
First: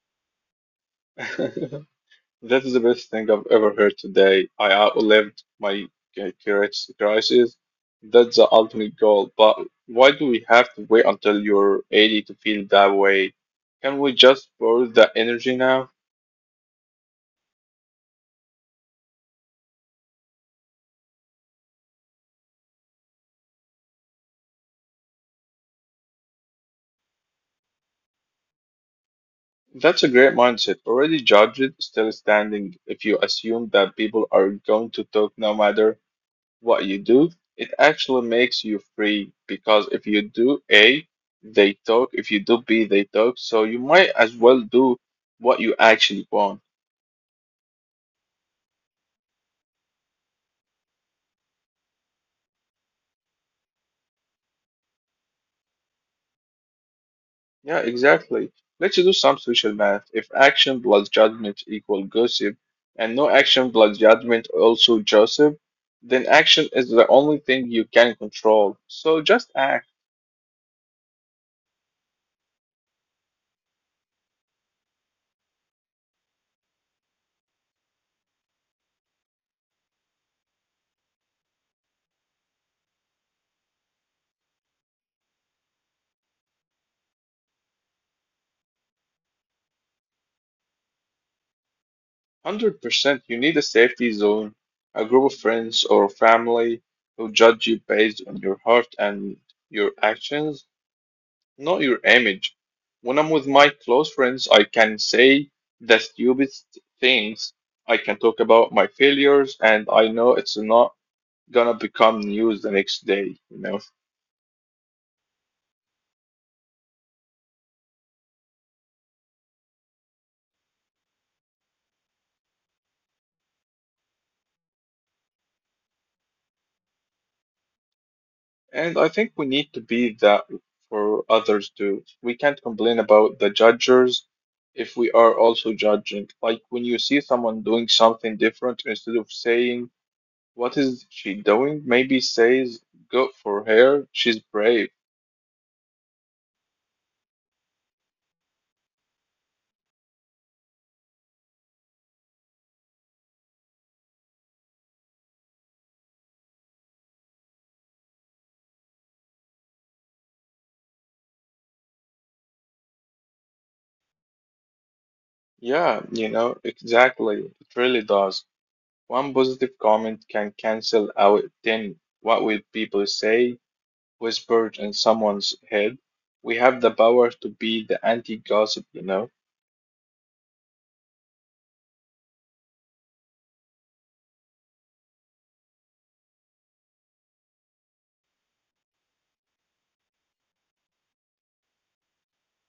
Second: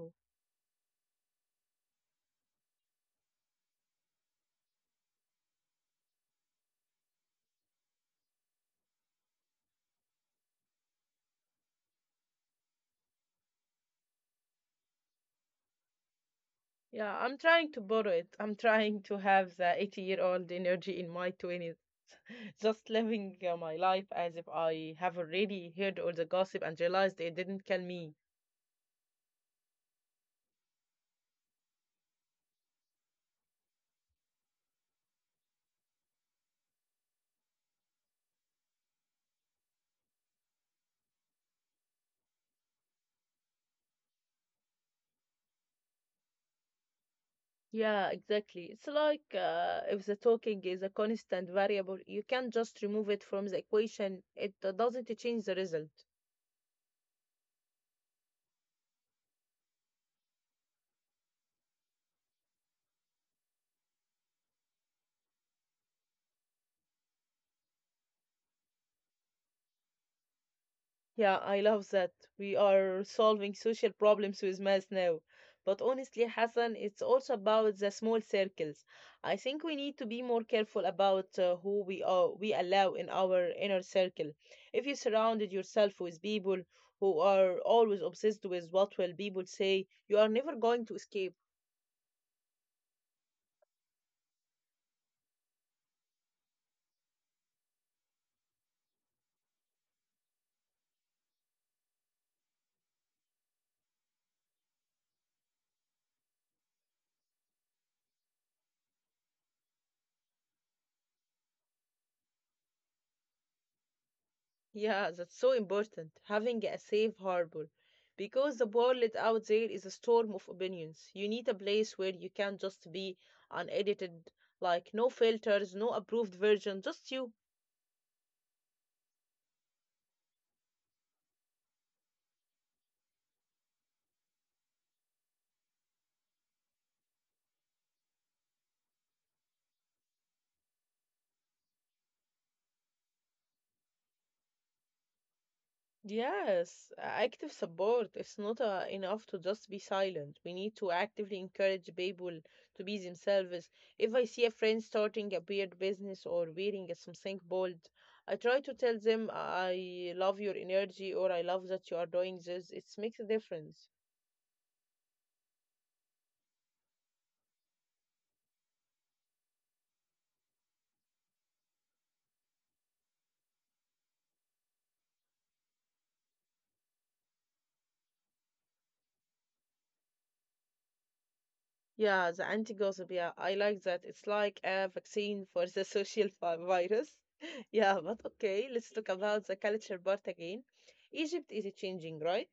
That is the best thing I've ever heard today. I outlived my uh, cri- crisis. That's the ultimate goal. But why do we have to wait until you're 80 to feel that way? Can we just borrow the energy now?
Yeah, I'm trying to borrow it. I'm trying to have the 80-year-old energy in my 20s, just living my life as if I have already heard all the gossip and realized it didn't kill me.
That's a great mindset. Already judged, still standing. If you assume that people are going to talk no matter what you do, it actually makes you free because if you do A, they talk. If you do B, they talk. So you might as well do what you actually want.
Yeah, exactly. It's like if the talking is a constant variable, you can't just remove it from the equation. It doesn't change the result.
Yeah, exactly. Let's do some social math. If action plus judgment equal gossip, and no action plus judgment also gossip, then action is the only thing you can control. So just act.
Yeah, I love that. We are solving social problems with math now. But honestly, Hassan, it's also about the small circles. I think we need to be more careful about we allow in our inner circle. If you surrounded yourself with people who are always obsessed with what will people say, you are never going to escape.
100%. You need a safety zone, a group of friends or family who judge you based on your heart and your actions, not your image. When I'm with my close friends, I can say the stupidest things. I can talk about my failures, and I know it's not gonna become news the next day. You know.
Yeah, that's so important, having a safe harbor. Because the world out there is a storm of opinions. You need a place where you can just be unedited, like no filters, no approved version, just you.
And I think we need to be that for others too. We can't complain about the judges if we are also judging. Like when you see someone doing something different, instead of saying, "What is she doing?" Maybe says, "Good for her, she's brave."
Yes, active support is not enough to just be silent. We need to actively encourage people to be themselves. If I see a friend starting a weird business or wearing a something bold, I try to tell them I love your energy or I love that you are doing this. It makes a difference.
Yeah, you know, exactly. It really does. One positive comment can cancel out 10 what will people say whispered in someone's head. We have the power to be the anti-gossip, you know?
Yeah, the anti-gossip. Yeah, I like that. It's like a vaccine for the social virus. Yeah, but okay, let's talk about the culture part again. Egypt is changing, right?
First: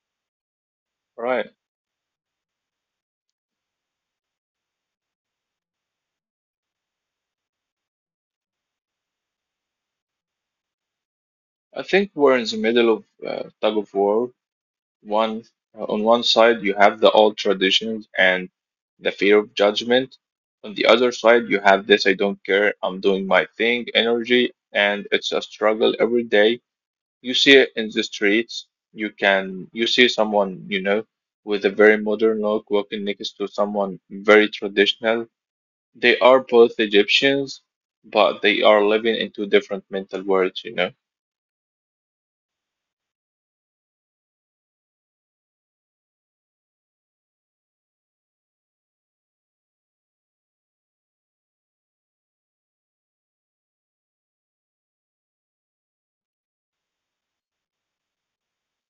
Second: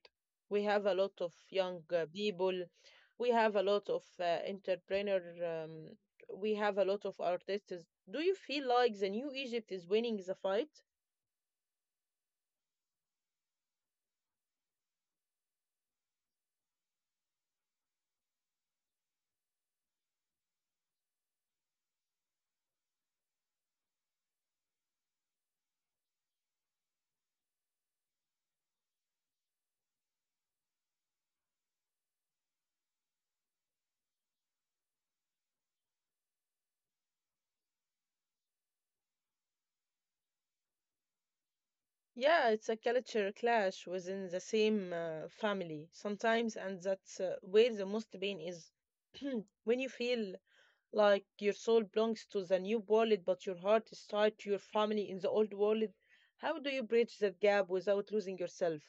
We have a lot of
Right.
young people. We have a lot of entrepreneur. We have a lot of artists. Do you feel like the new Egypt is winning the fight?
I think we're in the middle of tug of war. One on one side you have the old traditions and the fear of judgment. On the other side you have this I don't care, I'm doing my thing energy, and it's a struggle every day. You see it in the streets. You see someone, you know, with a very modern look walking next to someone very traditional. They are both Egyptians, but they are living in two different mental worlds, you know.
Yeah, it's a culture clash within the same family sometimes, and that's where the most pain is. when you feel like your soul belongs to the new world, but your heart is tied to your family in the old world. How do you bridge that gap without losing yourself?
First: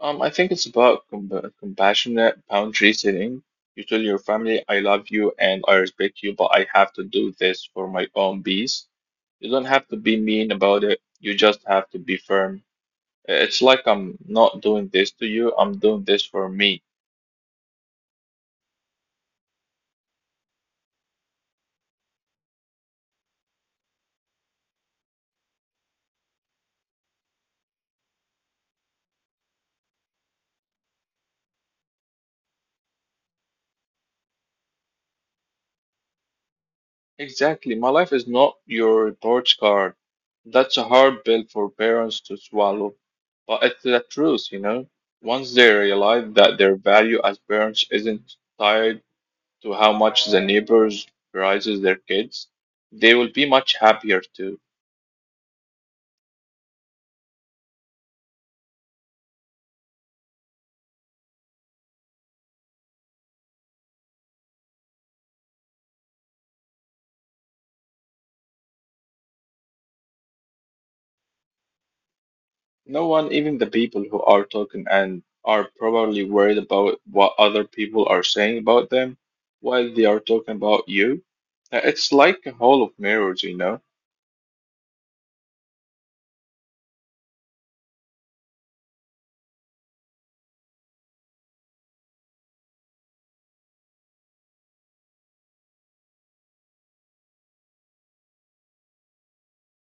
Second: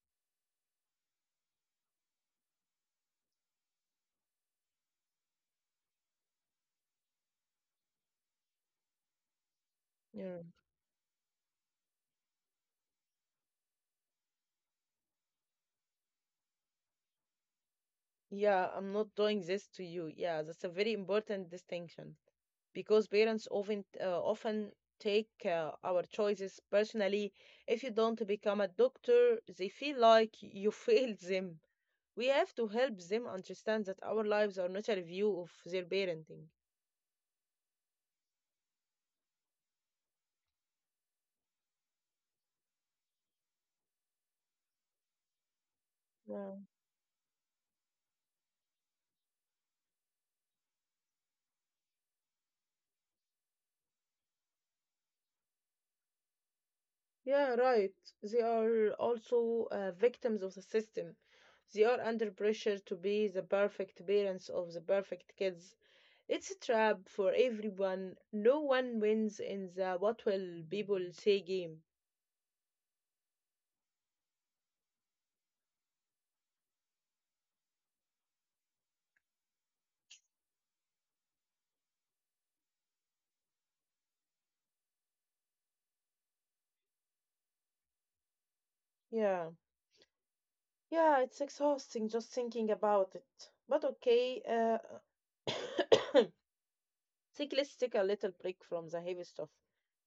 I think it's about compassionate boundary setting. You tell your family, I love you and I respect you, but I have to do this for my own peace. You don't have to be
Yeah.
mean about it. You just have to be firm. It's like I'm not doing this to you, I'm doing this for me.
Yeah, I'm not doing this to you. Yeah, that's a very important distinction because parents often take our choices personally. If you don't become a doctor, they feel like you failed them. We have to help them understand that our lives are not a review of their parenting.
Exactly. My life is not your report card. That's a hard pill for parents to swallow, but it's the truth, you know. Once they realize that their value as parents isn't tied to how much the neighbors raises their kids, they will be much happier too.
Yeah, right. They are also victims of the system. They are under pressure to be the perfect parents of the perfect kids. It's a trap for everyone. No one wins in the what will people say game.
No one, even the people who are talking and are probably worried about what other people are saying about them while they are talking about you. It's like a hall of mirrors, you know?
Yeah. Yeah, it's exhausting just thinking about it. But okay, uh, think let's take a little break from the heavy stuff.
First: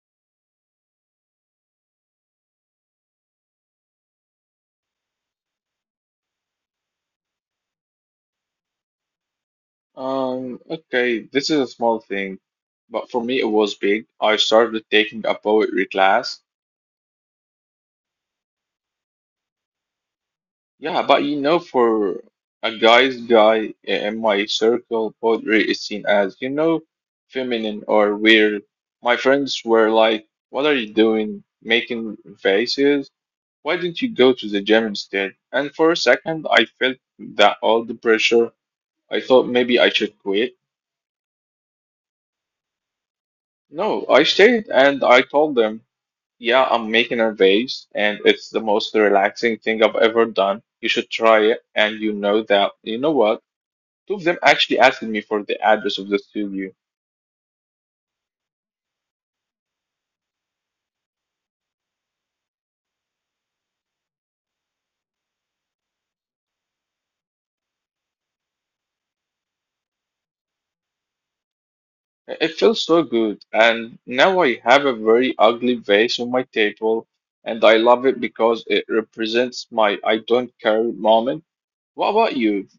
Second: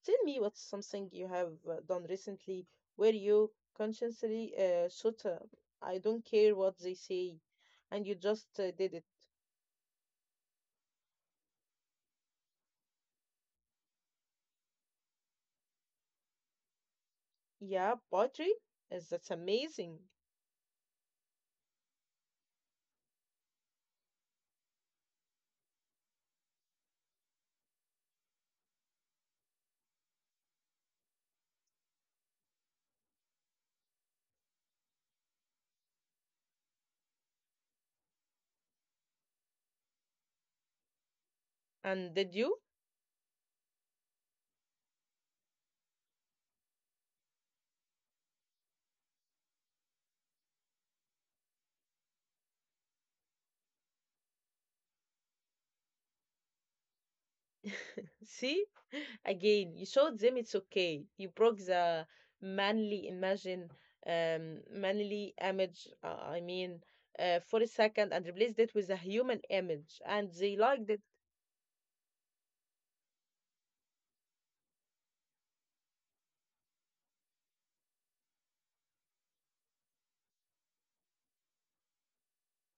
Tell me what's something you have done recently where you consciously shut up. I don't care what they say, and you just did it.
Okay, this is a small thing, but for me it was big. I started taking a poetry class.
Yeah, poetry? Yes, that's amazing.
Yeah, but you know, for a guy's guy in my circle, poetry is seen as, you know, feminine or weird. My friends were like, "What are you doing? Making faces? Why didn't you go to the gym instead?" And for a second, I felt that all the pressure. I thought maybe I should quit.
And did you?
No, I stayed and I told them, "Yeah, I'm making a vase and it's the most relaxing thing I've ever done. You should try it." And you know you know what? Two of them actually asked me for the address of the studio.
See? Again, you showed them it's okay. You broke the manly imagine, manly image, I mean, for a second and replaced it with a human image, and they liked it.
It felt so good, and now I have a very ugly vase on my table, and I love it because it represents my I don't care moment. What about you?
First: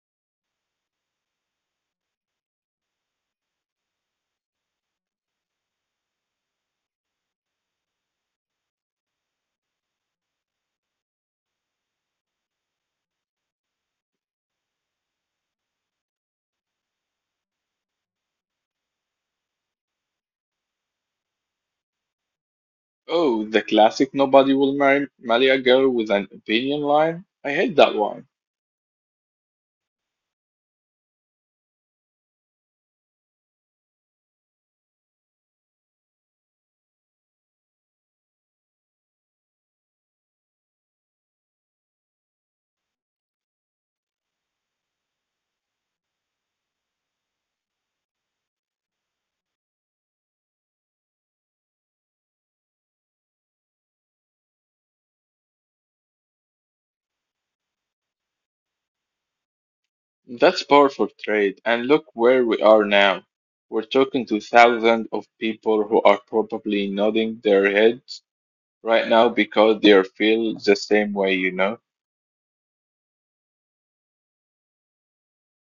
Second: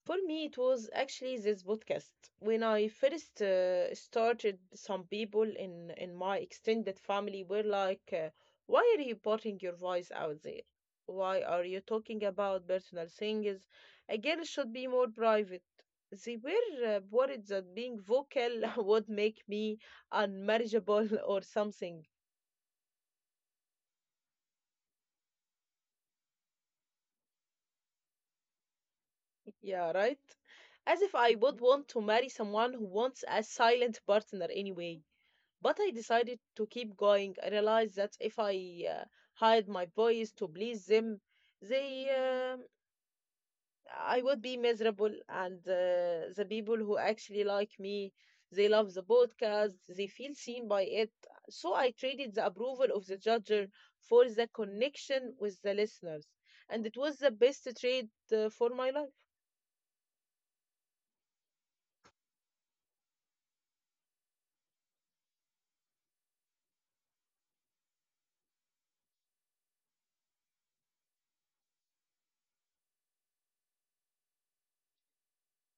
For me, it was actually this podcast. When I first started, some people in my extended family were like, "Why are you putting your voice out there? Why are you talking about personal things? A girl should be more private." They were worried that being vocal would make me unmarriageable or something.
Oh, the classic nobody will marry a girl with an opinion line? I hate that one.
Yeah, right. As if I would want to marry someone who wants a silent partner anyway. But I decided to keep going. I realized that if I hide my voice to please them, they I would be miserable. And the people who actually like me, they love the podcast. They feel seen by it. So I traded the approval of the judger for the connection with the listeners, and it was the best trade for my life.
That's powerful trade, and look where we are now. We're talking to thousands of people who are probably nodding their heads right now because they are feel the same way, you know?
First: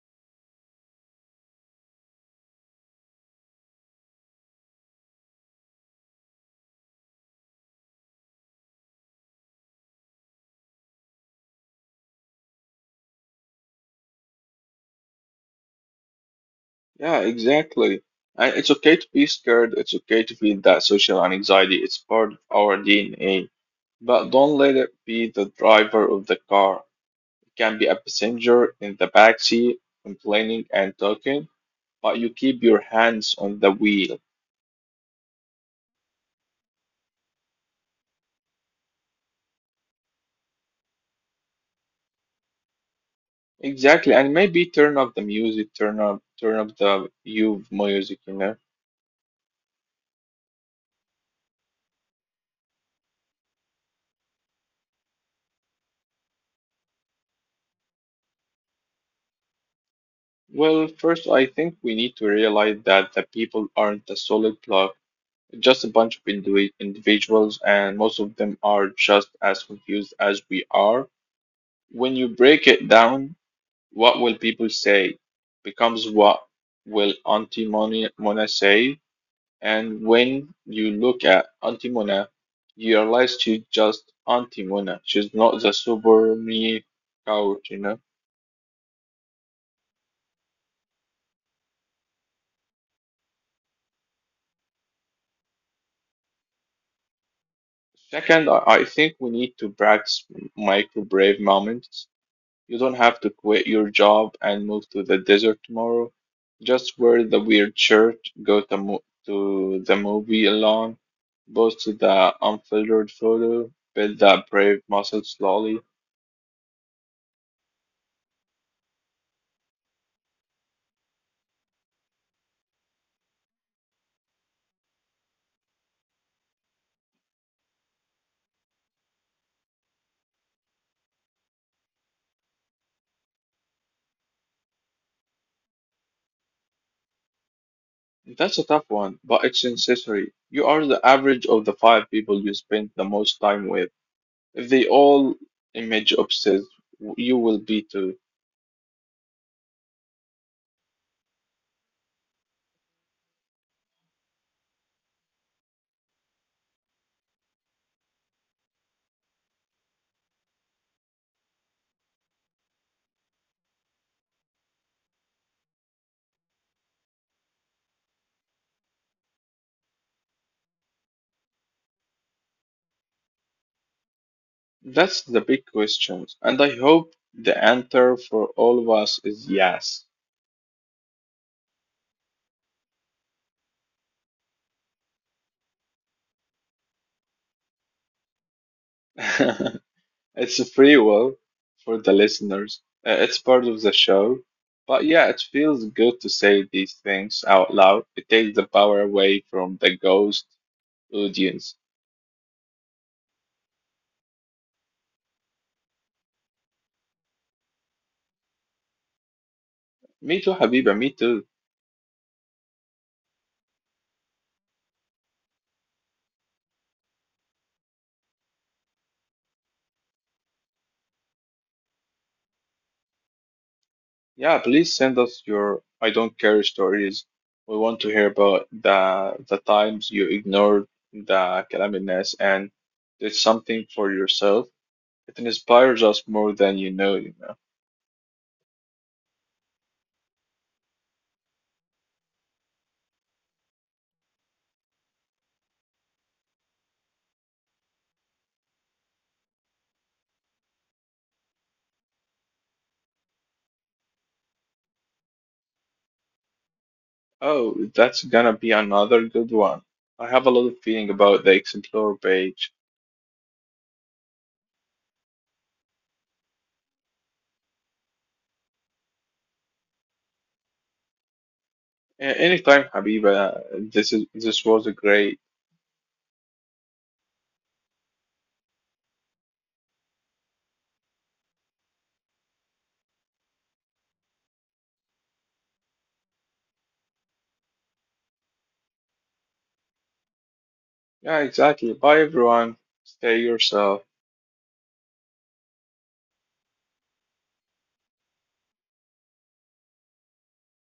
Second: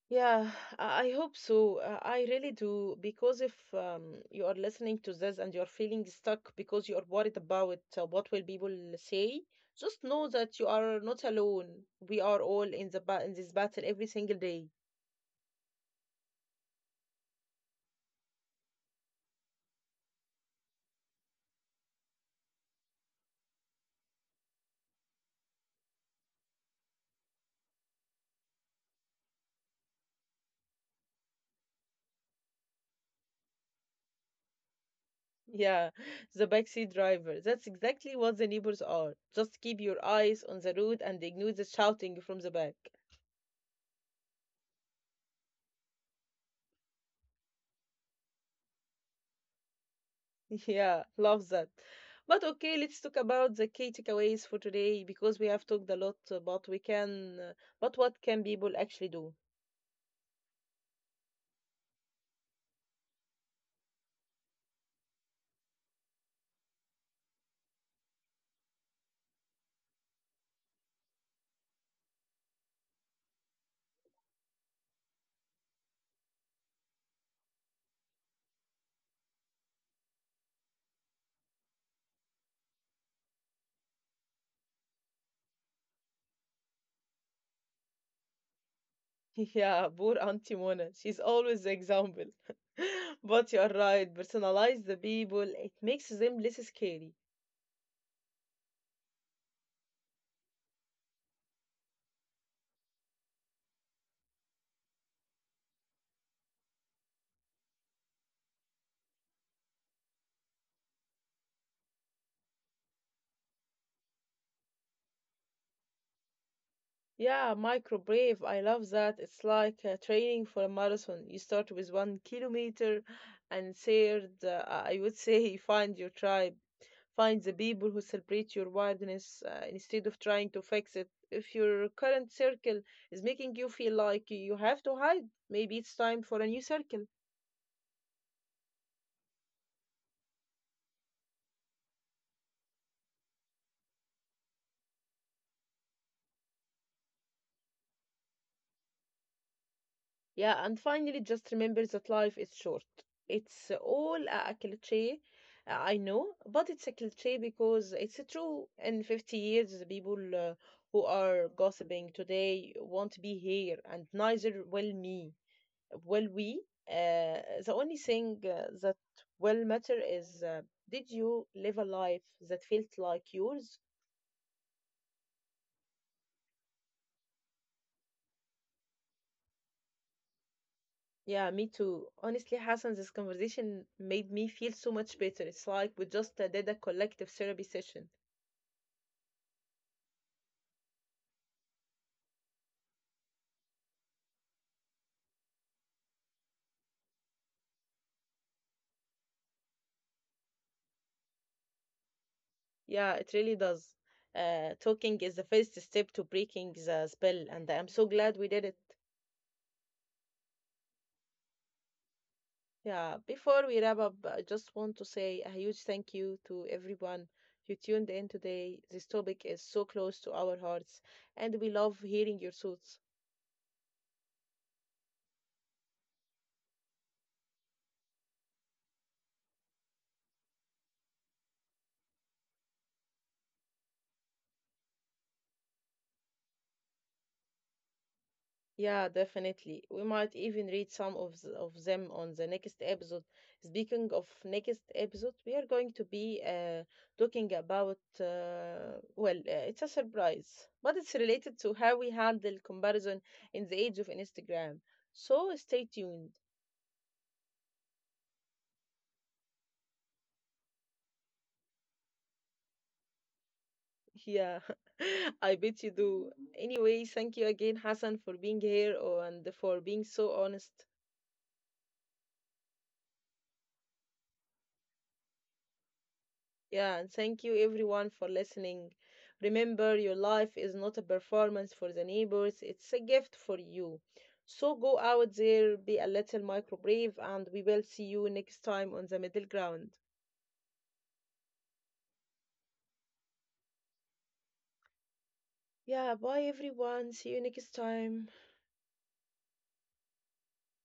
Yeah, I hope so. I really do. Because if you are listening to this and you're feeling stuck because you are worried about what will people say, just know that you are not alone. We are all in the ba in this battle every single day.
Yeah, exactly. And it's okay to be scared. It's okay to feel that social anxiety. It's part of our DNA. But don't let it be the driver of the car. It can be a passenger in the back seat, complaining and talking, but you keep your hands on the wheel.
Yeah, the backseat driver. That's exactly what the neighbors are. Just keep your eyes on the road and ignore the shouting from the back.
Exactly, and maybe turn up the music, turn up the you music, you know.
Yeah, love that. But okay, let's talk about the key takeaways for today because we have talked a lot about we can, but what can people actually do?
Well, first, I think we need to realize that the people aren't a solid block, just a bunch of individuals, and most of them are just as confused as we are. When you break it down, what will people say becomes what will Mona say. And when you look at Auntie Mona, you realize she's just Auntie Mona. She's not the super me couch, you know.
Yeah, poor Auntie Mona. She's always the example. but you are right. Personalize the people. It makes them less scary.
Second, I think we need to practice micro brave moments. You don't have to quit your job and move to the desert tomorrow. Just wear the weird shirt, go to the movie alone, post the unfiltered photo, build that brave muscle slowly.
Yeah, micro brave. I love that. It's like training for a marathon. You start with 1 kilometer, and third, I would say, find your tribe. Find the people who celebrate your wildness instead of trying to fix it. If your current circle is making you feel like you have to hide, maybe it's time for a new circle.
That's a tough one, but it's necessary. You are the average of the five people you spend the most time with. If they all image obsessed, you will be too.
Yeah, and finally, just remember that life is short. It's all a cliche, I know, but it's a cliche because it's true. In 50 years, the people who are gossiping today won't be here, and neither will me. Well, uh, the only thing that will matter is did you live a life that felt like yours?
That's the big question, and I hope the answer for all of us is yes.
Yeah, me too. Honestly, Hassan, this conversation made me feel so much better. It's like we just did a collective therapy session.
It's a free will for the listeners. It's part of the show. But yeah, it feels good to say these things out loud. It takes the power away from the ghost audience.
Yeah, it really does. Talking is the first step to breaking the spell, and I'm so glad we did it.
Me too, Habiba, me too.
Yeah, before we wrap up, I just want to say a huge thank you to everyone who tuned in today. This topic is so close to our hearts, and we love hearing your thoughts.
Yeah, please send us your I don't care stories. We want to hear about the times you ignored the calamity and did something for yourself. It inspires us more than you know, you know.
Yeah, definitely. We might even read some of them on the next episode. Speaking of next episode, we are going to be talking about, it's a surprise, but it's related to how we handle comparison in the age of Instagram. So stay tuned.
Oh, that's gonna be another good one. I have a lot of feeling about the Explore page.
Yeah, I bet you do. Anyway, thank you again, Hassan, for being here oh, and for being so honest.
Anytime, Habiba. This was a great.
Yeah, and thank you everyone for listening. Remember, your life is not a performance for the neighbors, it's a gift for you. So go out there, be a little micro brave, and we will see you next time on the middle ground.
Yeah, exactly. Bye, everyone. Stay yourself.
Yeah, bye everyone. See you next time.